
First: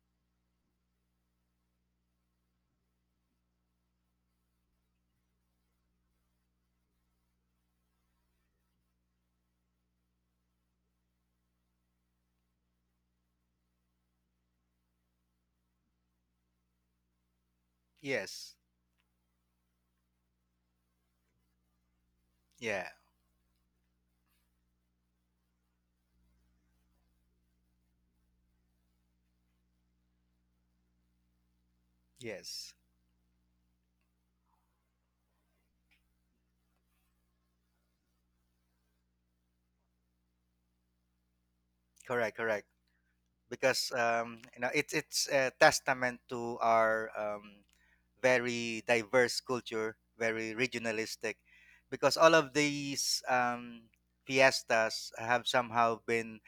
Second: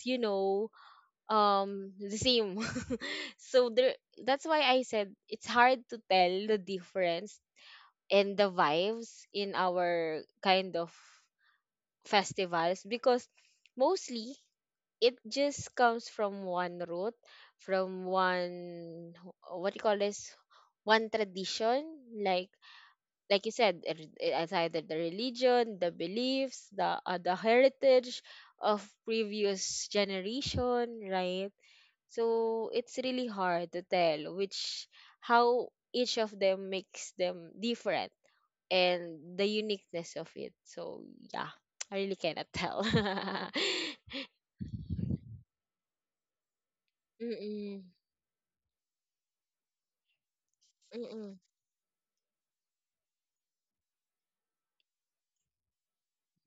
you know, the same. So there, that's why I said it's hard to tell the difference and the vibes in our kind of festivals because mostly it just comes from one root, from
Yes.
one what do you call this? One tradition, like
Yeah.
like you said, it's either the religion, the beliefs, the heritage of previous generation, right? So
Yes.
it's really hard to tell which how each of them makes them different and the uniqueness of it. So yeah, I really
Correct.
cannot
Correct.
tell.
Because you know, it's a testament to our
Mm-mm.
very diverse culture, very regionalistic,
Mm-mm.
because all of these fiestas have somehow been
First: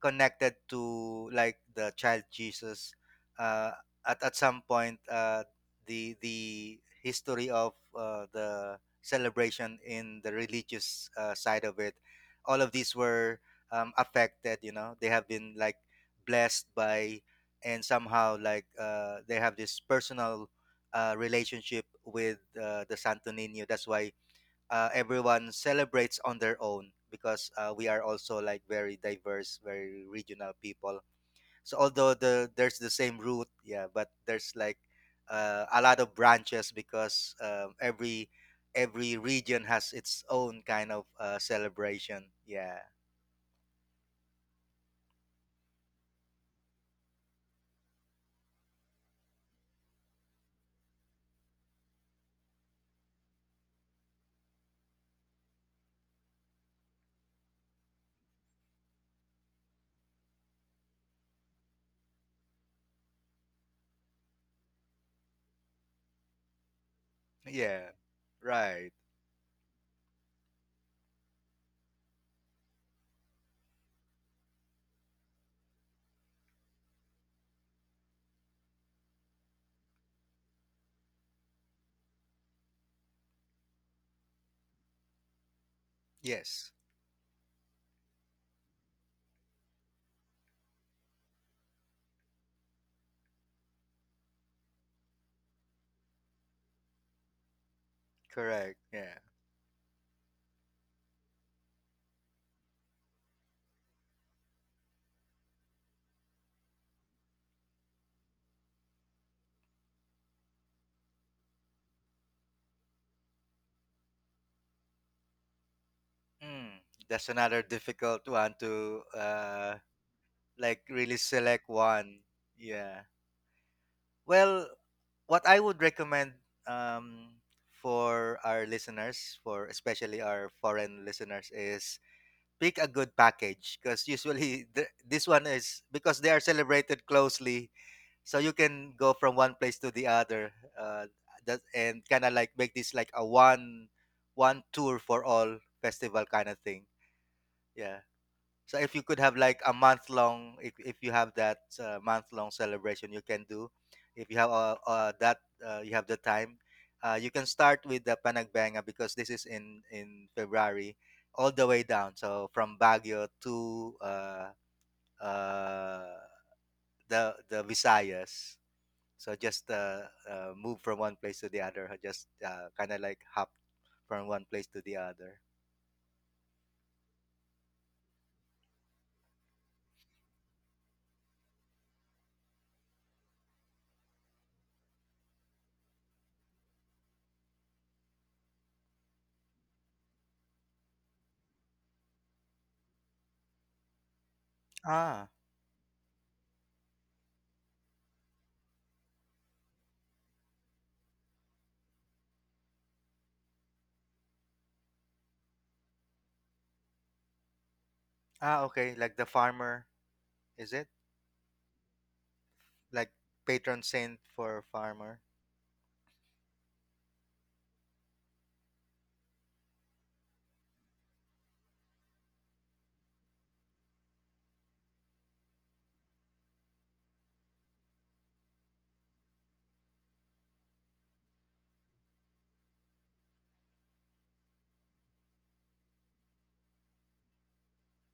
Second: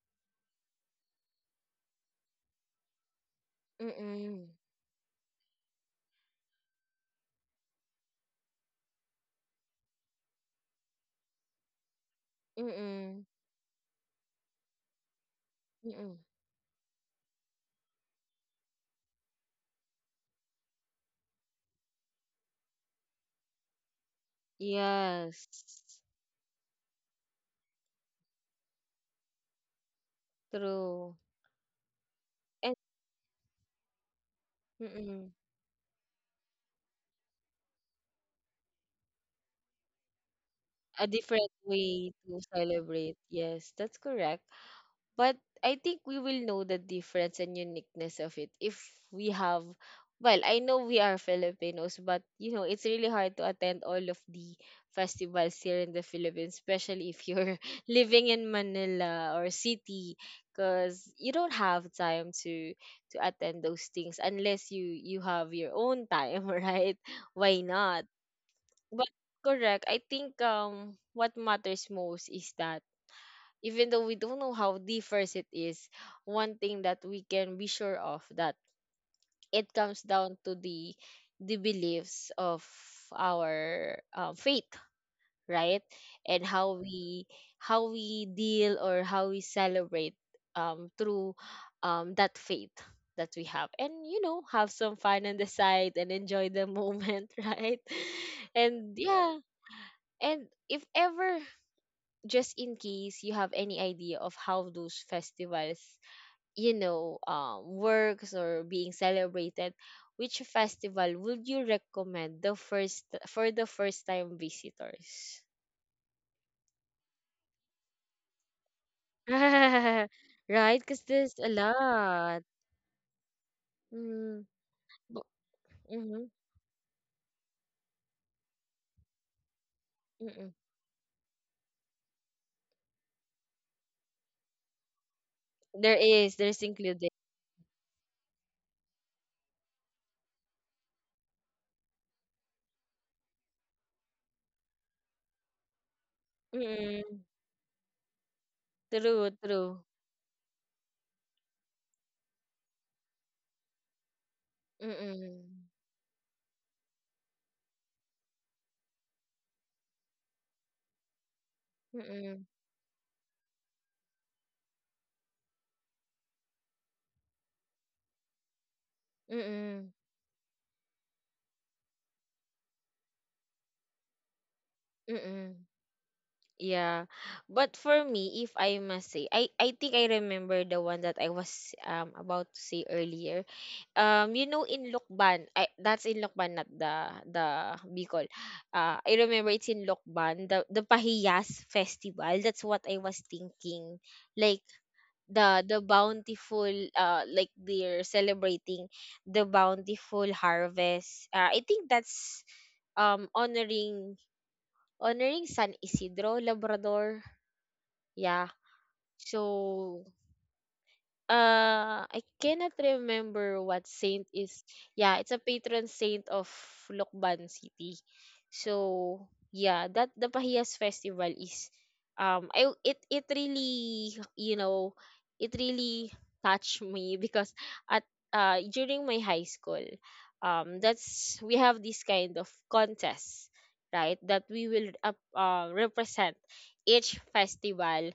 connected to like the child Jesus. Uh, at at
Mm-mm.
some point, the history of the celebration, in the religious side of it, all of these
Mm-mm.
were affected. You know, they have been like
Mm-mm.
blessed by, and somehow like they have this personal relationship with the santo nino. That's why
Yes.
everyone celebrates on their own, because we are also like very diverse, very regional people.
True.
So although the
And
there's the same root, yeah, but there's like
mm-mm.
a lot of branches, because every every region has its own kind of
A different way
celebration,
to
yeah,
celebrate. Yes, that's correct. But I think we will know the difference and uniqueness of it if we have, well, I know we are Filipinos, but you know, it's really hard to attend all of the festivals here in the Philippines, especially if you're living in Manila or city because you don't have time to attend those things unless you have your own time, right? Why
yeah,
not?
right,
But correct, I think what matters most is that even though we don't know how diverse it is, one thing that we can be sure of that it comes down to the beliefs of our faith, right? And
yes,
how we deal or how we celebrate through that faith that we have, and you know, have some fun on the side and enjoy the moment. Right?
correct,
And yes.
yeah.
Yeah. And if ever, just in case you have any idea of how those festivals, you know, works or being celebrated, which festival would you recommend the first for the first time visitors?
Mm, that's another difficult one to like
Right?
really
Because there's a
select one.
lot.
Yeah.
Mm,
Well, what I would recommend,
mm-hmm,
um, for our listeners, for especially our
mm-mm.
foreign listeners, is pick a good package, because usually this one is
There
because they are
is, there's
celebrated
included.
closely, so you can go from one place to the other, uh, that, and kind of like make this like a one tour for all festival kind of thing.
Mm-mm.
Yeah. So if you could have
True,
like a
true.
month long, if you have that month long celebration, you can do. If you have that,
Mm-mm.
you have the time. You can start with the Panagbanga, because this is in February, all the way down. So
Mm-mm.
from Baguio to uh, uh, the Visayas. So just
Mm-mm.
move from one place to the other, or just kind of like hop from one place to the other.
Mm-mm. Yeah. But for me, if I must say, I think I remember the one that I was about to say earlier. You know, in Lokban, I that's in Lokban, not the the Bicol. I remember it's in Lokban, the Pahiyas festival. That's what I was thinking. Like
Ah,
the bountiful like they're celebrating the bountiful harvest. I think that's honoring honoring San Isidro Labrador, yeah.
ah, okay. Like the farmer,
So
is it?
I cannot
Like
remember
patron
what
saint
saint
for
is.
farmer.
Yeah, it's a patron saint of Lokban City. So yeah, that the Pahiyas festival is I it really, you know, it really touched me because at during my high school, that's we have this kind of contest, right, that we will represent each festival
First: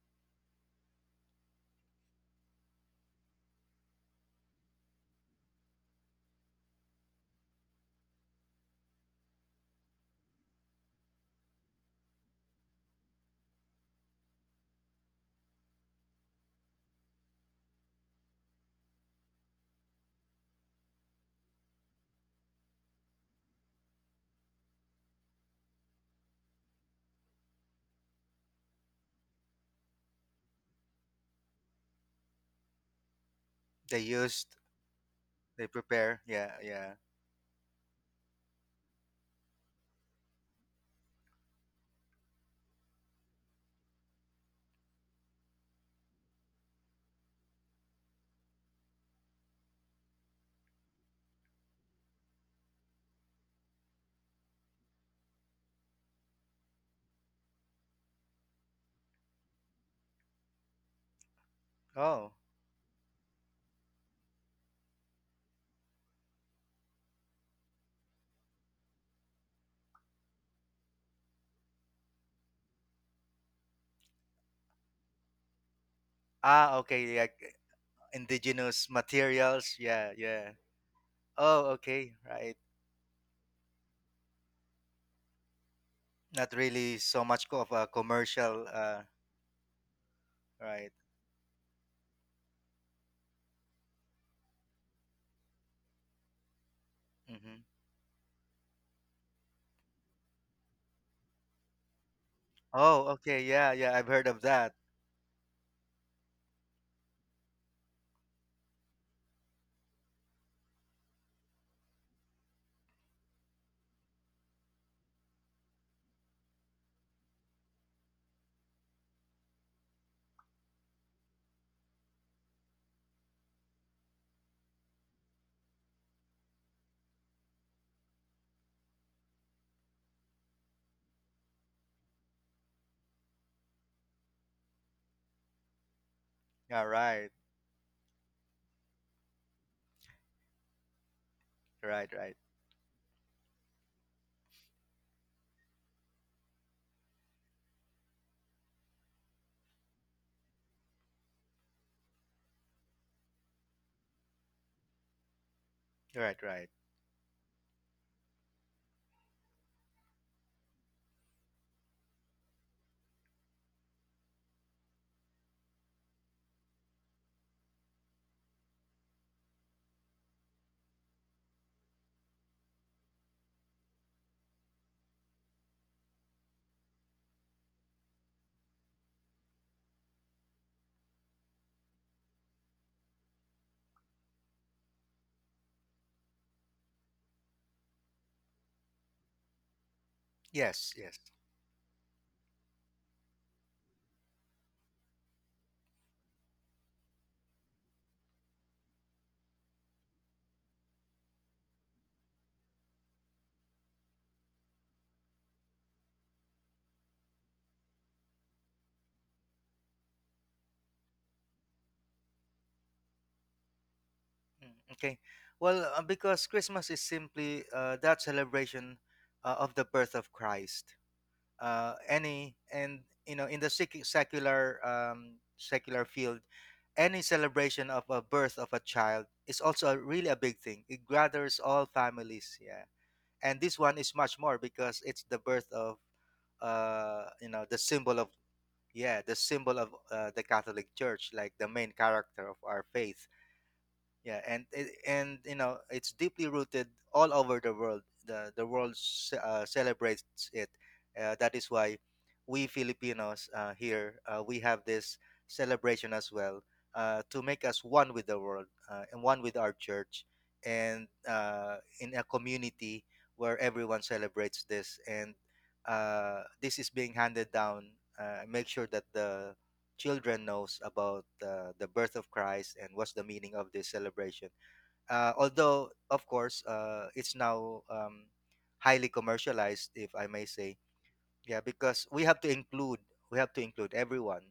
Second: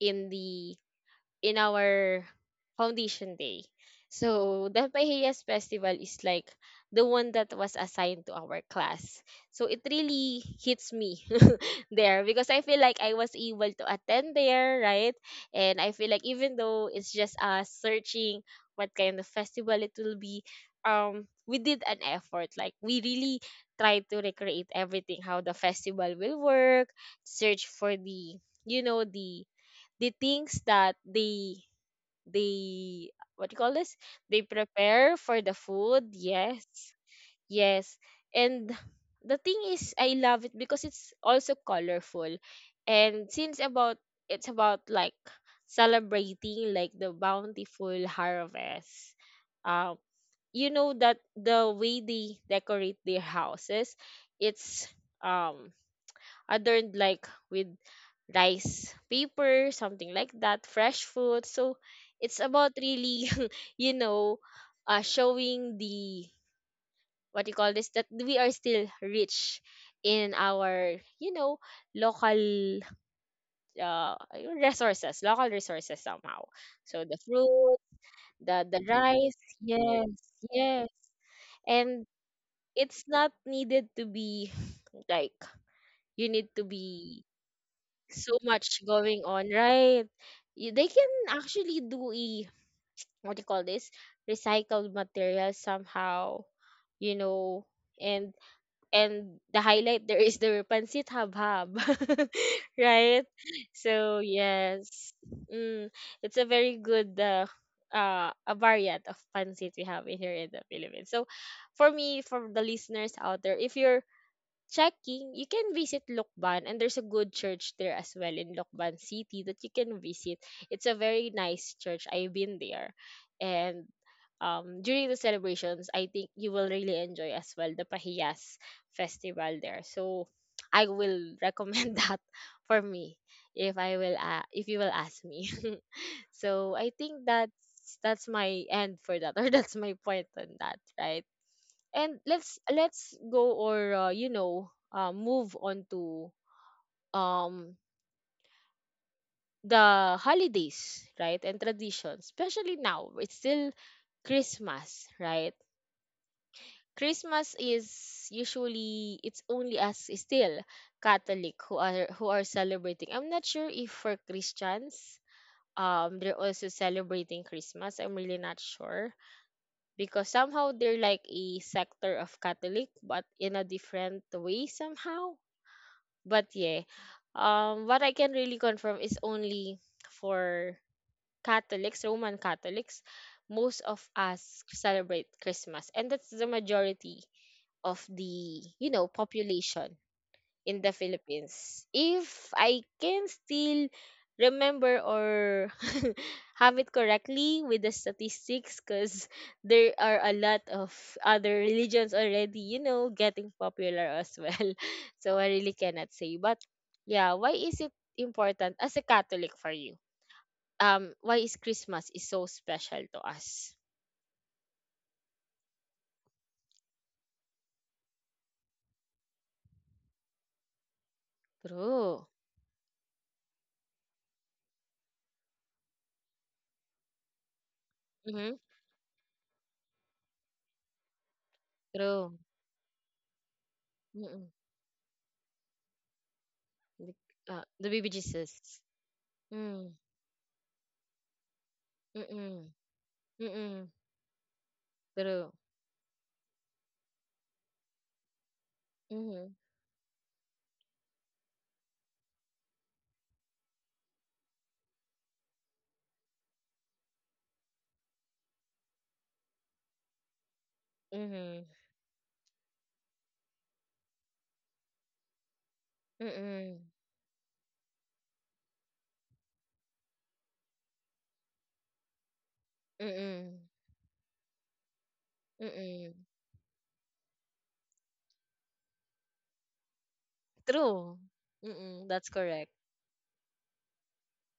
in the in our foundation day. So the Pahiyas festival is like the one that was assigned to our class. So it really hits me there because I feel like I was able to attend there, right? And I feel like even though it's just us searching what kind of festival it will be, we did an effort. Like we really tried to recreate everything, how the festival will work, search for the you know the things that they what you call this,
They
they
used,
prepare for the
they
food,
prepare. Yeah,
yes,
yeah.
yes. And the thing is, I love it because it's also colorful, and since about it's about like celebrating like the bountiful harvest, um you know, that the way they decorate their houses, it's um adorned like with rice paper, something like that, fresh food. So
Oh,
it's about really, you know, showing the what you call this that we are still rich in our you know local uh resources, local resources somehow.
ah,
So the
okay. Like
fruit, the
indigenous
rice,
materials.
yes,
Yeah, yeah.
yes.
Oh,
And
okay. Right.
it's not needed to be like you need
Not
to
really
be
so much of a
so
commercial.
much going on, right? You, they
Right.
can actually do a what do you call this, recycled material somehow, you know.
Mm-hmm.
And and the highlight there is the pancit habhab,
Oh,
right?
okay. Yeah, yeah. I've
So
heard of that.
yes, mm, it's a very good a variant of pancit we have in here in the Philippines. So for me, for the listeners out there, if you're checking, you can visit Lukban and there's a good church there as well in Lukban City that you can visit. It's a very nice church. I've been there. And during the celebrations, I think you will really enjoy as well the Pahiyas festival there. So I will recommend that for me if I will if you will ask me. So I
Yeah,
think that's my end for that, or that's my point on that, right?
right,
And
right,
let's go or you know, move on to um the holidays, right, and traditions, especially now it's still Christmas, right?
right, right.
Christmas is usually it's only us still Catholic who are celebrating. I'm not sure if for Christians, they're also celebrating Christmas. I'm really not sure because somehow they're like a sector of Catholic but in a different way somehow. But yeah, what I can really confirm is only for Catholics, Roman Catholics, most of us celebrate Christmas, and that's the majority of the you know population in the
Yes, yes.
Philippines. If I can still remember or have it correctly with the statistics, because there are a lot of other religions already, you know, getting popular as well. So I really cannot say. But yeah, why is it important as a Catholic for you? Why is Christmas is so special to us?
Mm, okay. Well, because Christmas is simply that celebration of the birth of Christ.
True.
Any and you know, in the secular secular field, any celebration of a
Mm-hmm.
birth of a child is also really a big thing. It gathers all
True.
families, yeah. And this one is much
Mm-mm.
more, because it's the birth of
The,
you know, the
the baby
symbol of,
Jesus.
yeah, the symbol
Mm.
of the Catholic Church, like the main character of
Mm-mm.
our faith,
Mm-mm.
yeah. And
True.
you know, it's deeply rooted all over the world. The world
Mhm,
celebrates it. That is why we Filipinos, here, we have this celebration as well, to make us one with the world, and one with our church and
mhm,
in a community where everyone celebrates this. And
mm,
this is being handed down, make sure that the children knows about the birth of Christ and what's the
mm,
meaning of this celebration. Although,
mm.
of course, it's now highly commercialized, if I may say.
True.
Yeah,
Mm,
because
that's
we have to
correct.
include, we have to include everyone,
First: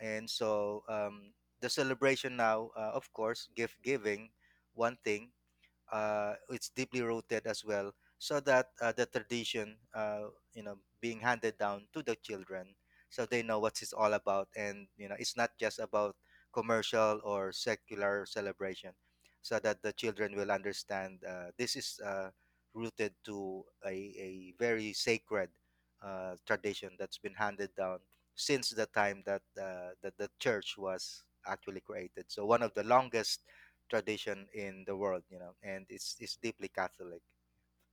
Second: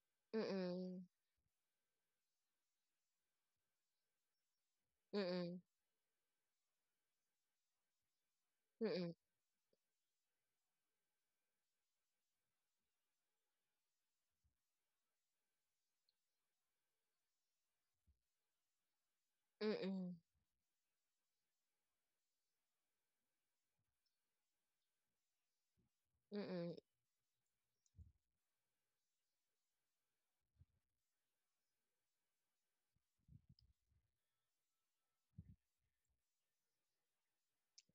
and
Mm,
so
mm,
the celebration now, of course, gift giving, one thing,
mm,
it's deeply rooted as well, so that the
mm,
tradition, you know, being handed down to the children, so they know what it's all about, and you know, it's not just about commercial or secular celebration, so that the
mm,
children will understand this is rooted to a very sacred
mm.
tradition that's been handed down since the time that, the church was actually created. So one of the longest tradition in the world, you know, and it's deeply Catholic.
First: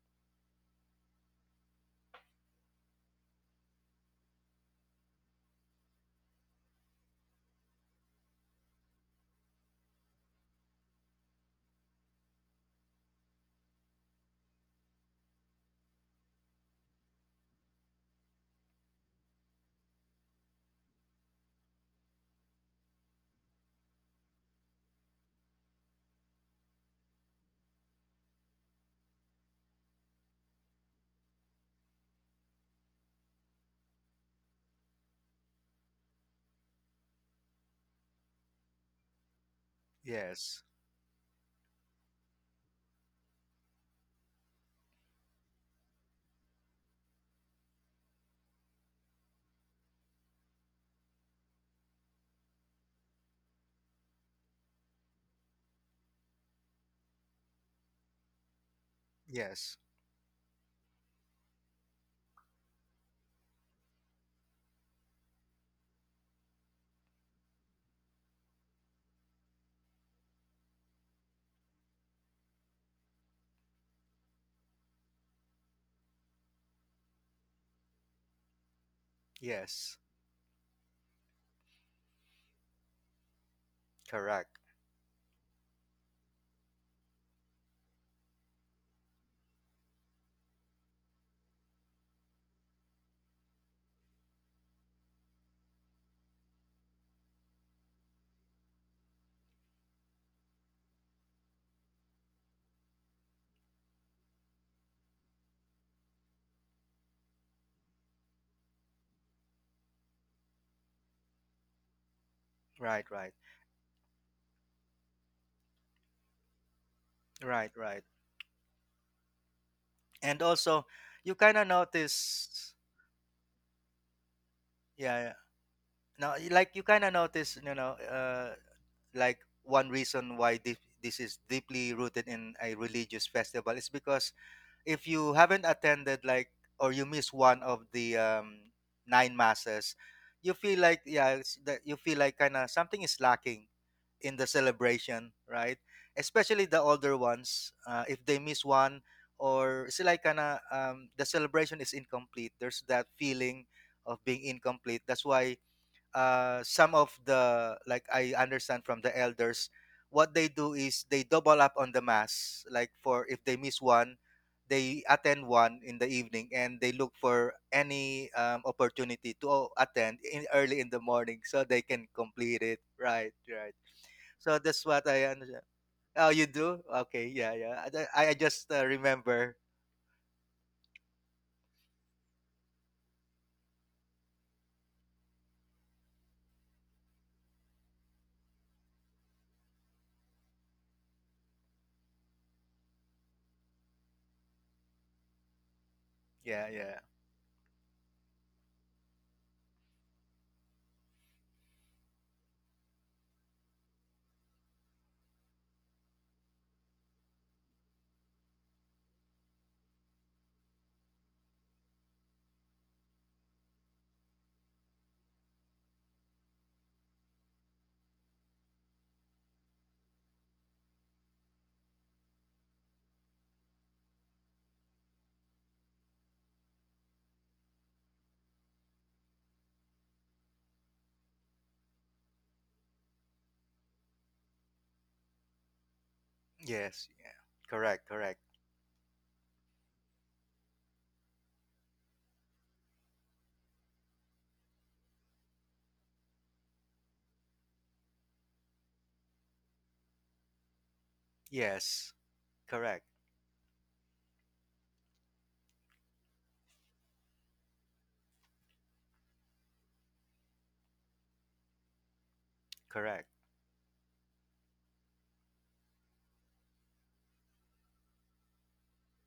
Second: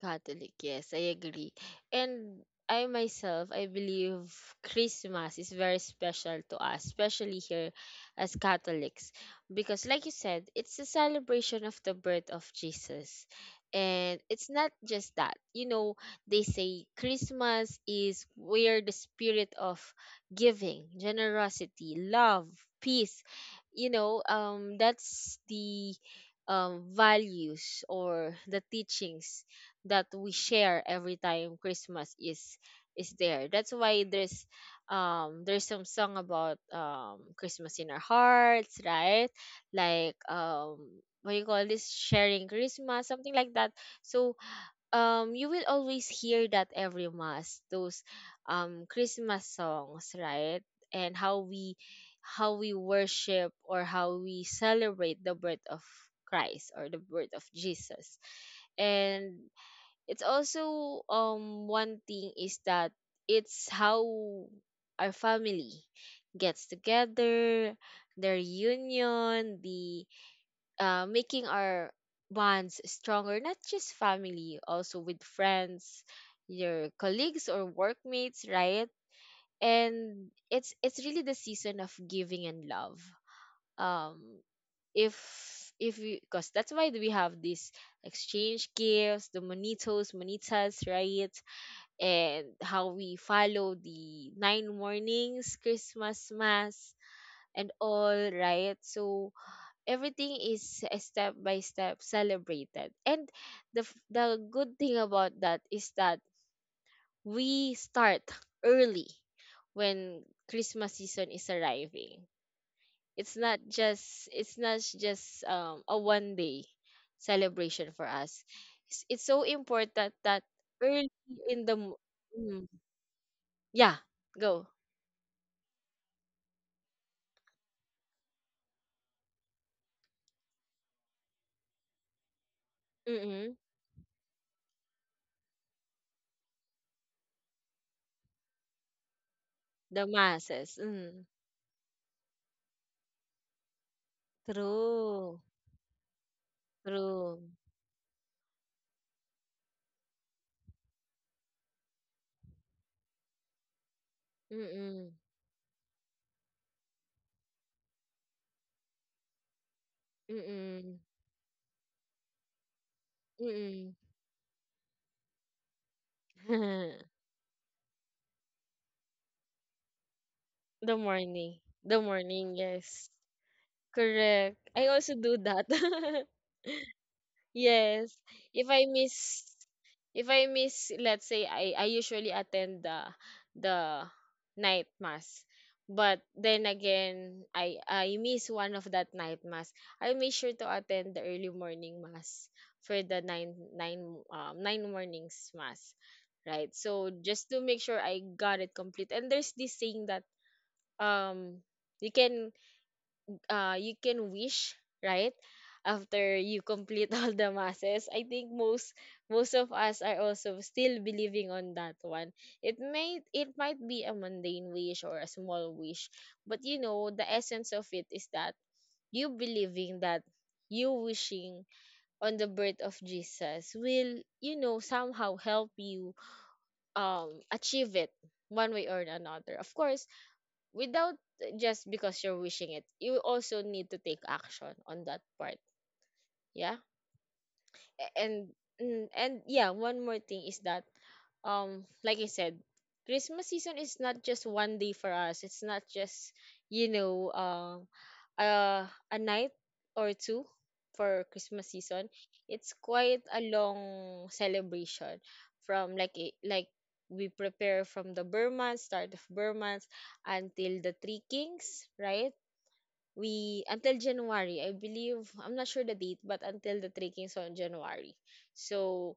Catholic, yes, I agree. And I myself, I believe Christmas is very special to us, especially here as Catholics, because, like you said, it's a celebration of the birth of Jesus. And it's not just that. You know, they say Christmas is where the spirit of giving, generosity, love, peace, you know, that's the values or the teachings that we share every time Christmas is there. That's why there's some song about Christmas in our hearts, right? Like
Yes,
what you call this, sharing Christmas, something like that. So you will always hear that every mass, those Christmas songs, right? And how we worship or how we celebrate the birth of Christ or the birth of Jesus, and
yes,
it's also one thing is that it's how our family gets together, the reunion, the making our bonds stronger, not just family, also with friends, your colleagues or workmates, right?
yes,
And it's really the season of giving and love, um
correct.
if if we, because that's why we have this exchange gifts, the monitos monitas, right? And how we follow the nine mornings, Christmas mass, and all, right? So everything is a step by step celebrated. And the the good thing about that is that we start early when Christmas season is arriving.
Right, right,
It's not just a one day
right,
celebration
right.
for us. It's so important
And
that
also,
early
you kind
in
of
the mm,
notice,
yeah go
yeah, yeah. no, y- Like you kind of notice, you know, like one reason why this is deeply rooted in a religious
Mm.
festival is because if you haven't attended like or you miss one of the nine masses,
The
you
masses,
feel like,
mm.
yeah, it's that, you feel like kind of something is lacking in the celebration,
True,
right? Especially the older
true.
ones, if they miss one, or it's like kinda the celebration is incomplete. There's that feeling of being incomplete.
Mm,
That's why some of the, like I understand from the elders, what they do
mm,
is they double up on the mass. Like for if they miss
mm.
one, they attend one in the evening, and they look for any opportunity to, oh, attend in early in
The
the morning
morning,
so they
the
can
morning,
complete it.
yes.
Right, right.
Correct.
So
I
that's what
also
I
do
understand.
that.
Oh, you do? Okay, yeah, yeah.
Yes.
I
If
just
I miss
remember.
if I miss, let's say I usually attend the night mass. But then again, I miss one of that night mass. I make sure to attend the early morning mass for the nine mornings mass.
Yeah,
Right?
yeah.
So just to make sure I got it complete. And there's this saying that um you can you can wish right after you complete all the masses. I think most of us are also still believing on that one. It may it might be a mundane wish or a small wish, but you know the essence of it is that you believing that, you wishing on the birth of Jesus, will, you know, somehow help you achieve it one way or another. Of course, without, just because you're wishing it, you also need to take action on that part. Yeah.
Yes, yeah. Correct,
A-
correct.
and yeah, one more thing is that, like I said, Christmas season is not just one day for us. It's not just, you know, a night or two for Christmas
Yes,
season. It's
correct,
quite a long celebration, from like we prepare from the Burman, start of Burmans, until the Three Kings, right?
correct.
We until January, I believe, I'm not sure the date, but until the trekking is on January. So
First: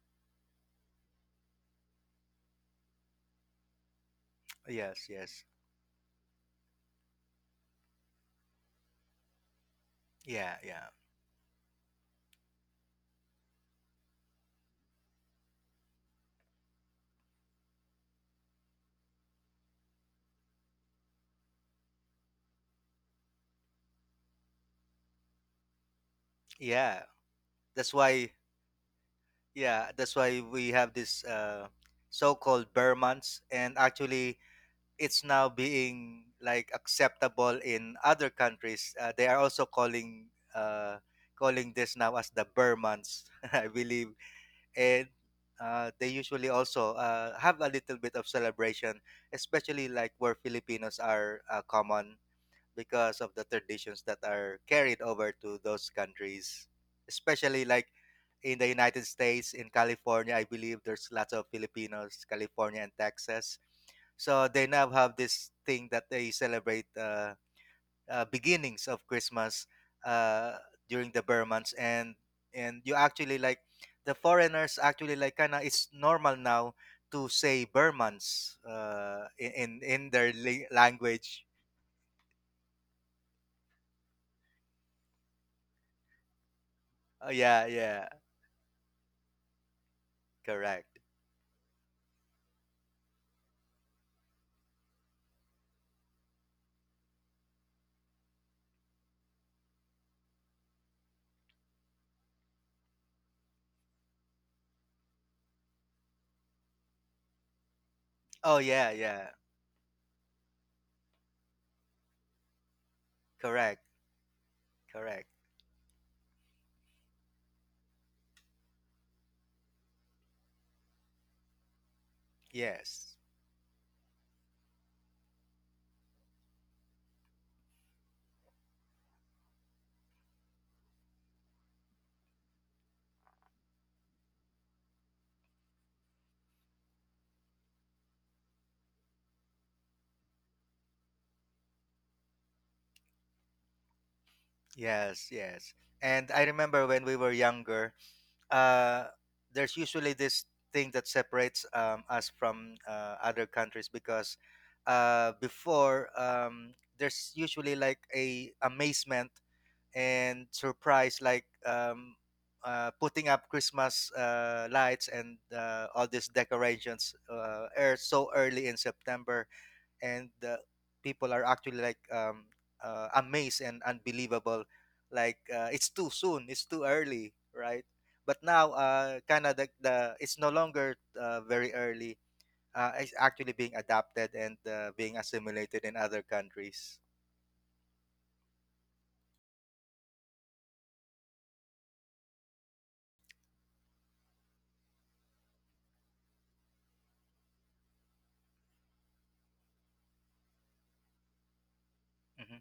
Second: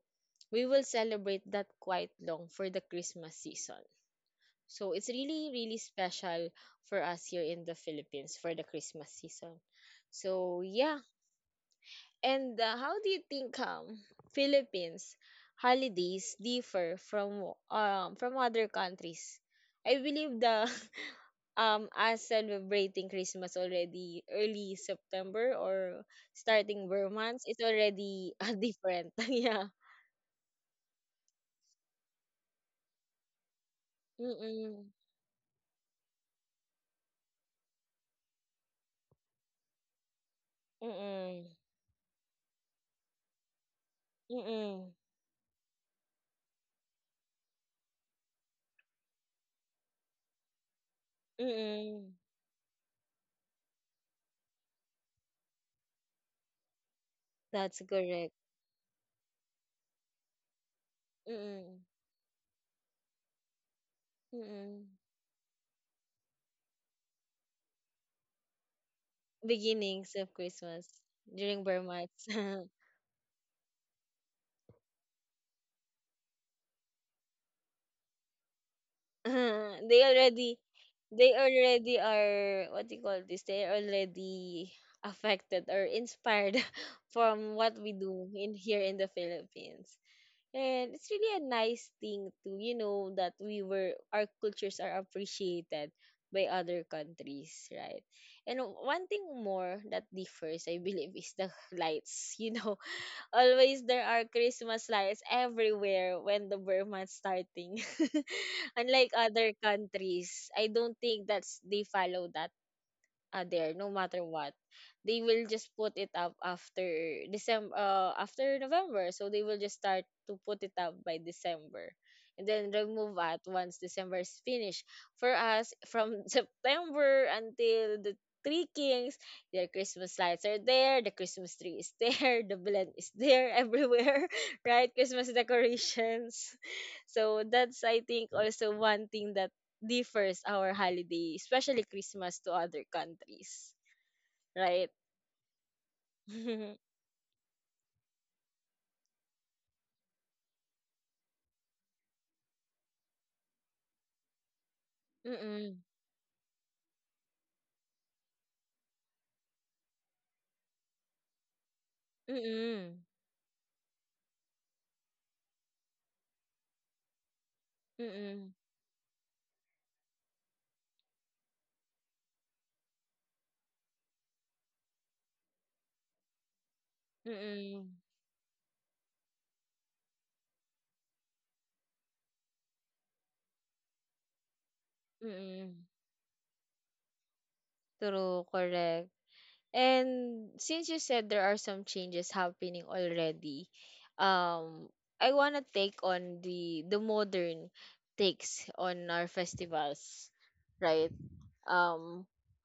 we will celebrate that quite long for the Christmas season. So
Yes,
it's
yes.
really, really special for us here in the Philippines for the Christmas season.
Yeah,
So
yeah.
yeah. And how do you think Philippines holidays differ from other countries? I believe the us celebrating Christmas already early September, or starting
Yeah.
Burr months, it's
That's why,
already different. Yeah.
yeah, that's why we have this so called bear months. And actually,
Mm-mm.
it's now being like acceptable in other countries. They are also uh,
Mm-mm.
calling this now as the bear months, I believe.
Mm-mm.
And they usually also have a little bit of celebration, especially like where Filipinos are
Mm-mm.
common, because of the traditions that are carried over to those countries, especially
That's
like
correct.
in the United States, in California. I believe there's lots of
Mm-mm.
Filipinos, California and Texas. So they
Mm-mm.
now have this thing that they celebrate. Beginnings of Christmas,
Beginnings of
uh,
Christmas
during the Burr
during
months.
Burr
and
months.
and you actually like, the foreigners actually like, kind of, it's normal now to say Burr months, in
they
their
already they
language.
already are, what do you call this? They're already affected or inspired
Oh
from
yeah,
what we
yeah,
do in here in the Philippines. And
correct.
it's really a nice thing to, you know, that we were, our cultures are appreciated by other countries, right? And one thing more that differs, I believe, is the lights. You know, always there are Christmas lights everywhere when the month's starting.
Oh yeah,
Unlike
yeah,
other countries, I don't think that's they follow that, there,
correct,
no matter what, they
correct.
will just put it up after December, after November. So they will just start to put it up by December and then remove
Yes,
it once December is finished. For us, from September until the Three Kings, their Christmas lights are there, the Christmas tree is there, the blend is there everywhere. Right? Christmas decorations. So that's, I think, also one thing that differs our holiday, especially Christmas, to other countries, right?
yes, yes. And I
Mm-mm,
remember when we were younger. uh, there's usually this thing that separates us from other countries, because
mm-mm,
before, there's usually like a amazement and surprise, like
mm-mm,
putting up Christmas lights and all these decorations, so
mm-mm,
early in September. And people are actually like amazed and unbelievable, like it's too soon, it's too early,
mm-mm.
right? But now kind of the it's no longer very early. It's actually being adapted and being assimilated
Mm-mm.
in other countries.
True, correct. And since you said there are some changes happening already, um, I wanna take on the modern takes on our festivals, right? Um,
Hmm.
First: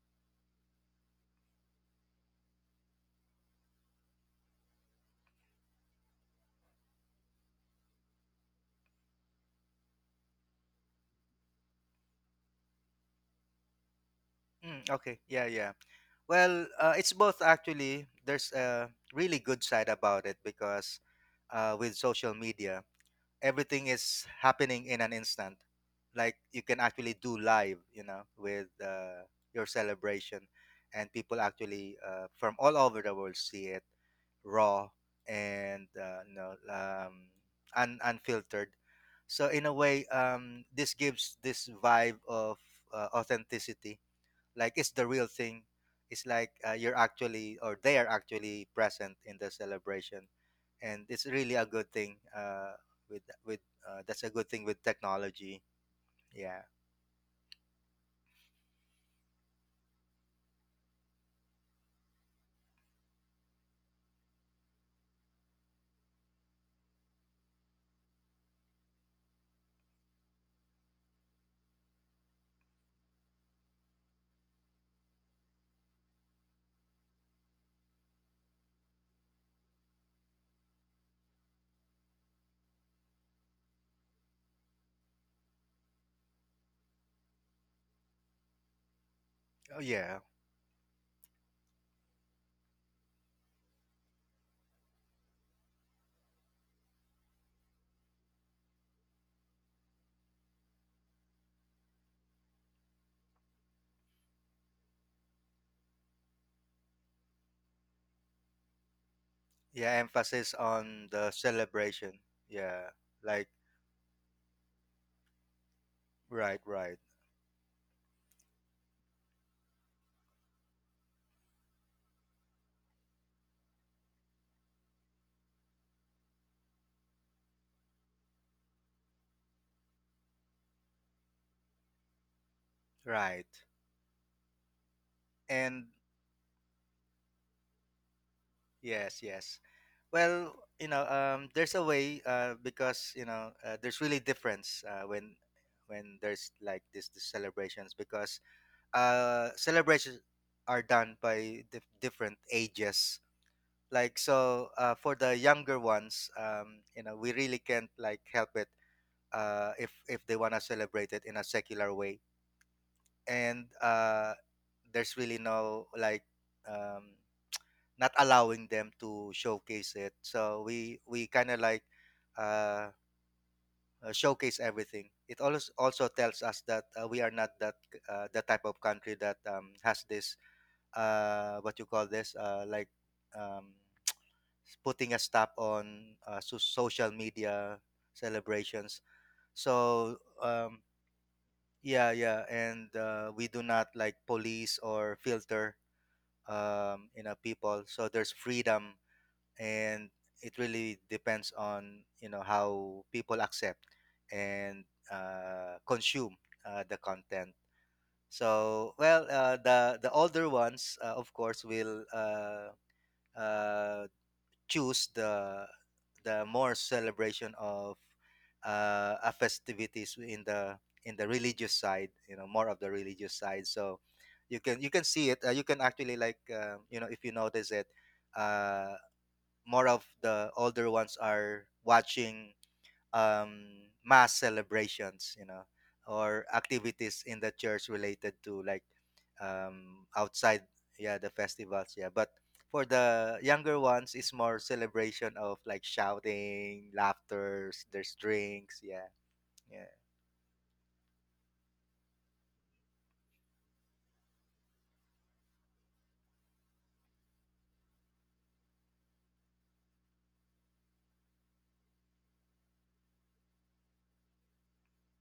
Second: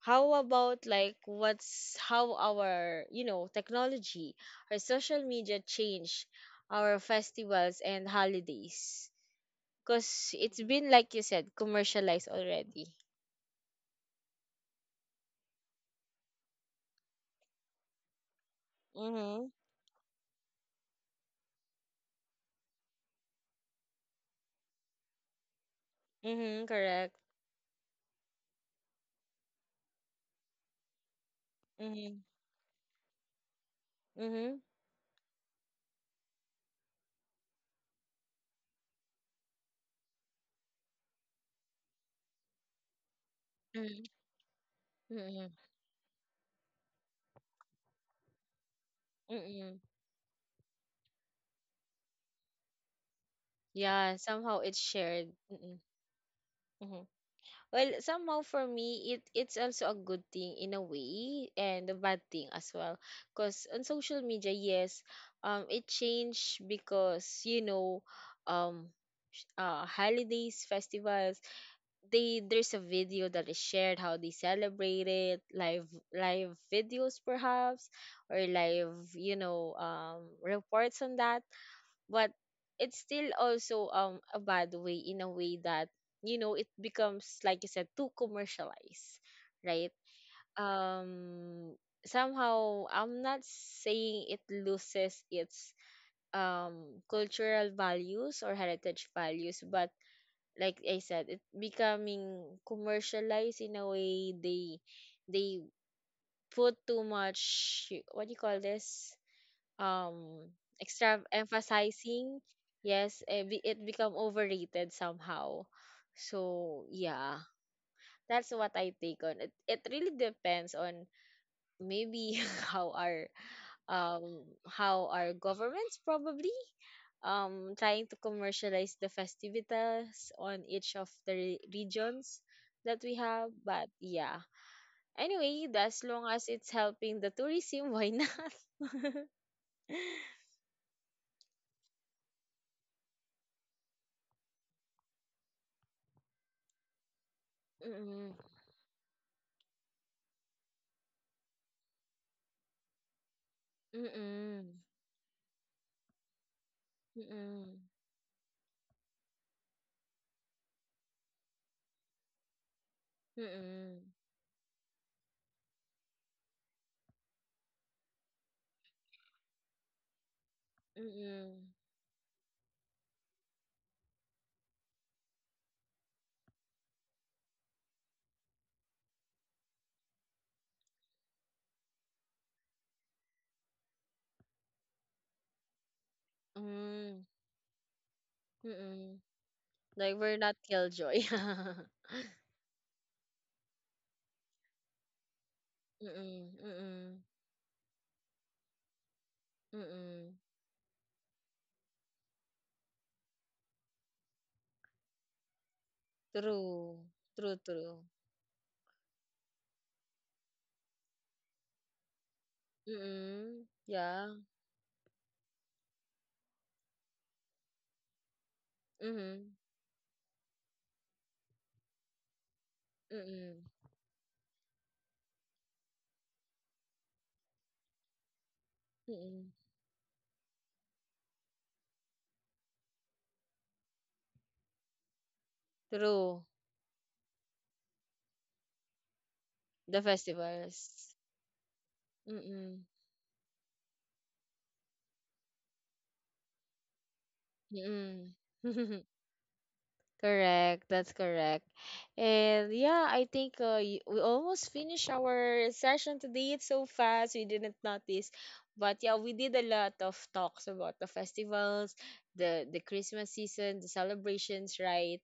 how about, like, what's how our, you know, technology or social media change our festivals and holidays, because it's been, like you said, commercialized already.
okay, yeah, yeah. Well, it's both, actually. There's a really
Mm-hmm.
good side about it, because with social media, everything is happening in an instant. Like you
Mm-hmm,
can actually
correct.
do live, you know, with your celebration, and people actually
Mm-hmm.
from all over the world see it
Mm-hmm.
raw and you know, unfiltered. So in a way, this gives this vibe of authenticity,
Mm-hmm.
like it's the real
Mm-hmm.
thing, it's like you're actually, or they are actually present in the
Mm-hmm.
celebration. And it's really a good thing, with
Yeah,
that's a good
somehow
thing
it's
with
shared.
technology,
Mm-hmm.
yeah.
Mm-hmm. Well, somehow for me, it it's also a good thing in a way and a bad thing as well. Because on social media, yes, it changed because, you know, um, holidays, festivals. They there's a video that is shared how they celebrate it, live videos perhaps, or live, you know, reports on that. But it's still also a bad way, in a way that, you know, it becomes, like you said, too commercialized,
Oh
right?
yeah,
um somehow, I'm not saying it loses its um cultural values or heritage values, but like I said, it becoming commercialized in a way. They put too much, what do you call this,
yeah,
um
emphasis on
extra
the celebration,
emphasizing.
yeah,
Yes,
like,
it become overrated somehow.
right,
So
right,
yeah, that's what I take on it. It really depends on, maybe, how our how our governments probably trying to commercialize the festivities on each of the regions that we have.
right,
But yeah, anyway,
and,
as long as it's helping the tourism, why not?
yes, yes. Well, you know, there's a way, because, you know, there's really difference when there's like this celebrations.
Mm,
Because celebrations are done by different ages.
mm,
Like,
mm,
so for the younger ones, you know, we really
mm,
can't like help it if they want to celebrate it in a secular way. and
mm,
uh there's really no like um not allowing them to showcase it. So we kind of like uh showcase everything. It also also tells us that we are not that, the type of country that has this, what you call this, um, putting a stop on social
mm,
media celebrations.
mm. Like
So
we're not
um,
killjoy.
yeah, yeah, and we do not like police or filter,
Mm, mm,
you know, people. So there's freedom, and
mm.
it really depends on, you know, how people accept and consume
True.
the
True,
content.
true.
So well, the older ones, of course, will.
Mm,
Uh,
yeah.
Choose the more celebration of a
Mm,
festivities in the religious side, you know, more of the religious
mm,
side. So you can, you can see it, you can actually like, you know, if you notice it, uh,
mm.
more of the older ones are watching, um, mass celebrations, you know,
True.
or activities in the church related to like,
The
outside,
festivals.
yeah, the festivals, yeah. But
Mm,
for the younger ones, it's more celebration of like shouting, laughters, there's
mm.
drinks, yeah, yeah,
Correct. That's correct. And yeah, I think we almost finished our session today. It's so fast. We didn't notice. But yeah, we did a lot of talks about the festivals, the Christmas season, the celebrations, right?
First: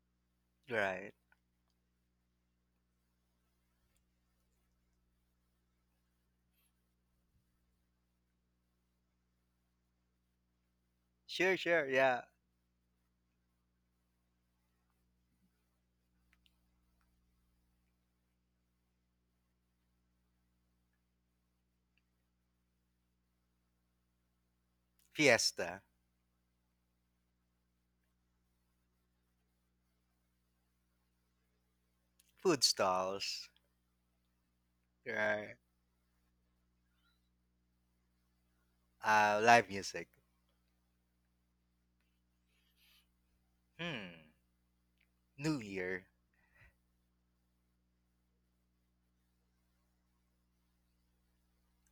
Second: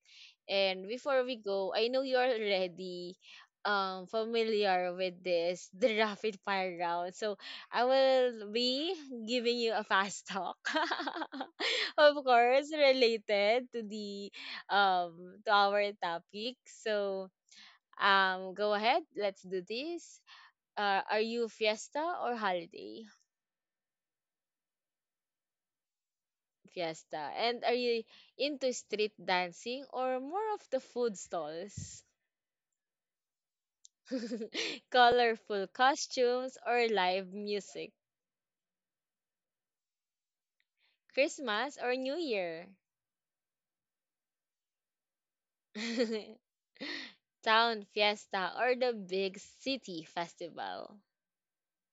And
right.
before we go, I know you're already familiar with this, the rapid fire round. So I will be giving you a fast talk,
Sure, sure,
of
yeah.
course, related to the to our topic. So go ahead, let's do this. Are you fiesta or holiday?
Fiesta,
Fiesta. And are you into street dancing or more of the food stalls?
food stalls, right.
Colorful costumes or live music?
Live music.
Christmas or New Year?
Hmm. New Year.
Town fiesta or the big city festival?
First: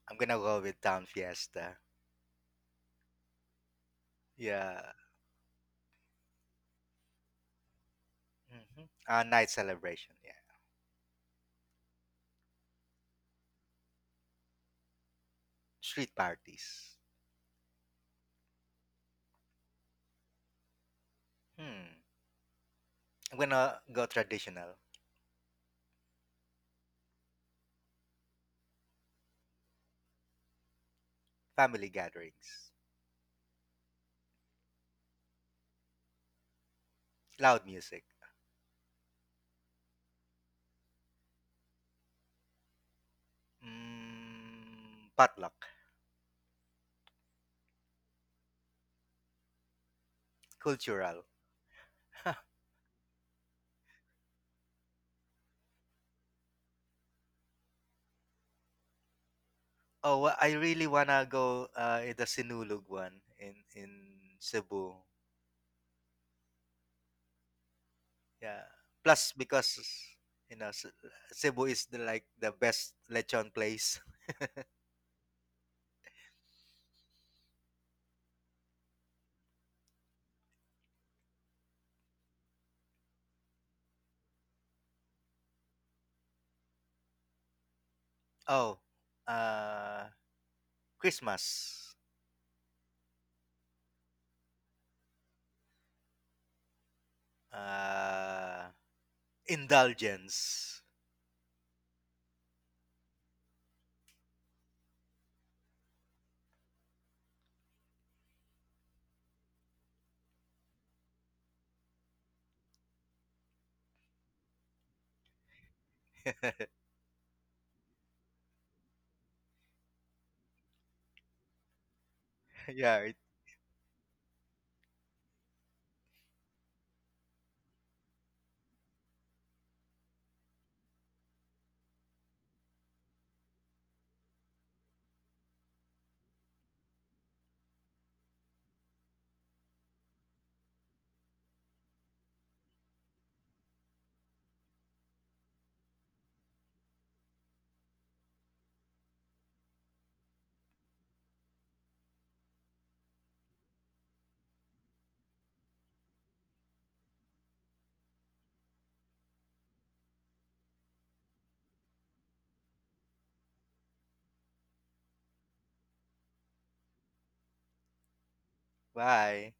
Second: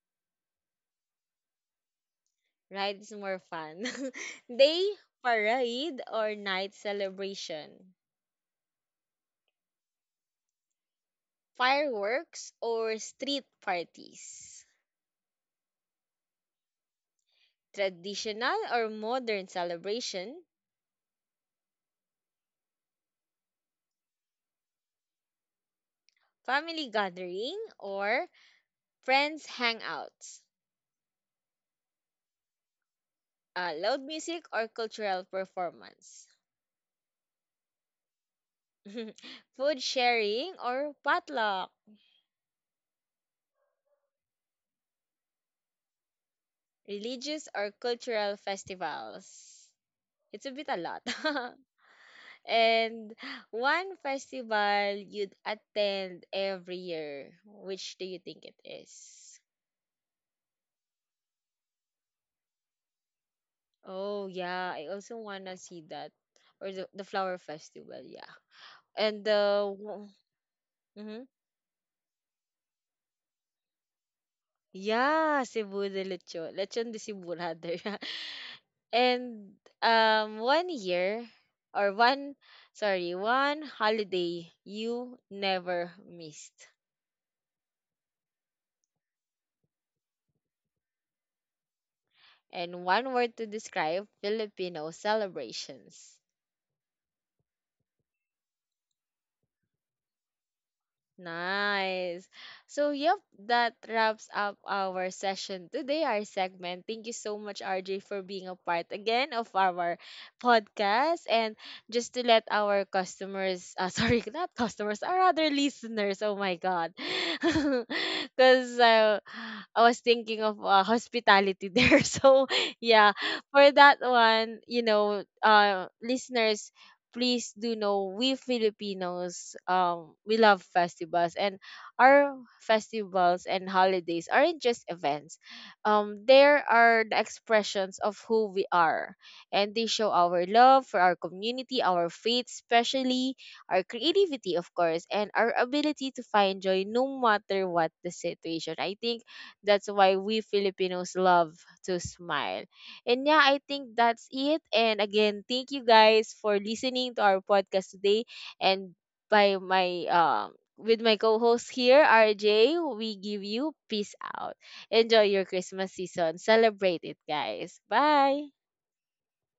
I'm gonna go with Town Fiesta.
Right? It's more fun.
Yeah.
Day parade or night celebration.
Mm-hmm. Night celebration, yeah.
Fireworks or street parties.
Street parties.
Traditional or modern celebration.
Hmm. I'm gonna go traditional.
Family gathering or friends hangouts.
Family gatherings.
Loud music or cultural performance.
Loud music.
Food sharing or potluck.
Mm, potluck.
Religious or cultural festivals. It's a bit a lot.
Cultural.
And one festival you'd attend every year, which do you think it is?
Oh, I really wanna go in the Sinulog one in
Oh yeah, I
Cebu.
also wanna see that, or the flower festival, yeah.
Yeah.
And
Plus,
the
because you know,
mm-hmm.
Cebu is the, like the best lechon place.
Yeah, Cebu de Lechon, Lechon de Cebu rather. And one year or one, sorry, one holiday you never missed.
Oh, uh, Christmas.
And one word to describe Filipino celebrations.
Uh, indulgence.
Nice. So, yep, that wraps up our session today, our segment. Thank you so much, RJ, for being a part again of our podcast. And just to let our customers, sorry, not customers, our other listeners, oh my God. Because I was thinking of hospitality there. So,
yeah.
yeah, for that one, you know, listeners, please do know, we Filipinos, we love festivals, and our festivals and holidays aren't just events. There are the expressions of who we are, and they show our love for our community, our faith especially, our creativity of course, and our ability to find joy no matter what the situation. I think that's why we Filipinos love to smile. And yeah, I think that's it. And again, thank you guys for listening to our podcast today. And by my with my co-host here, RJ, we give you peace out. Enjoy your Christmas season. Celebrate it, guys. Bye.
Bye.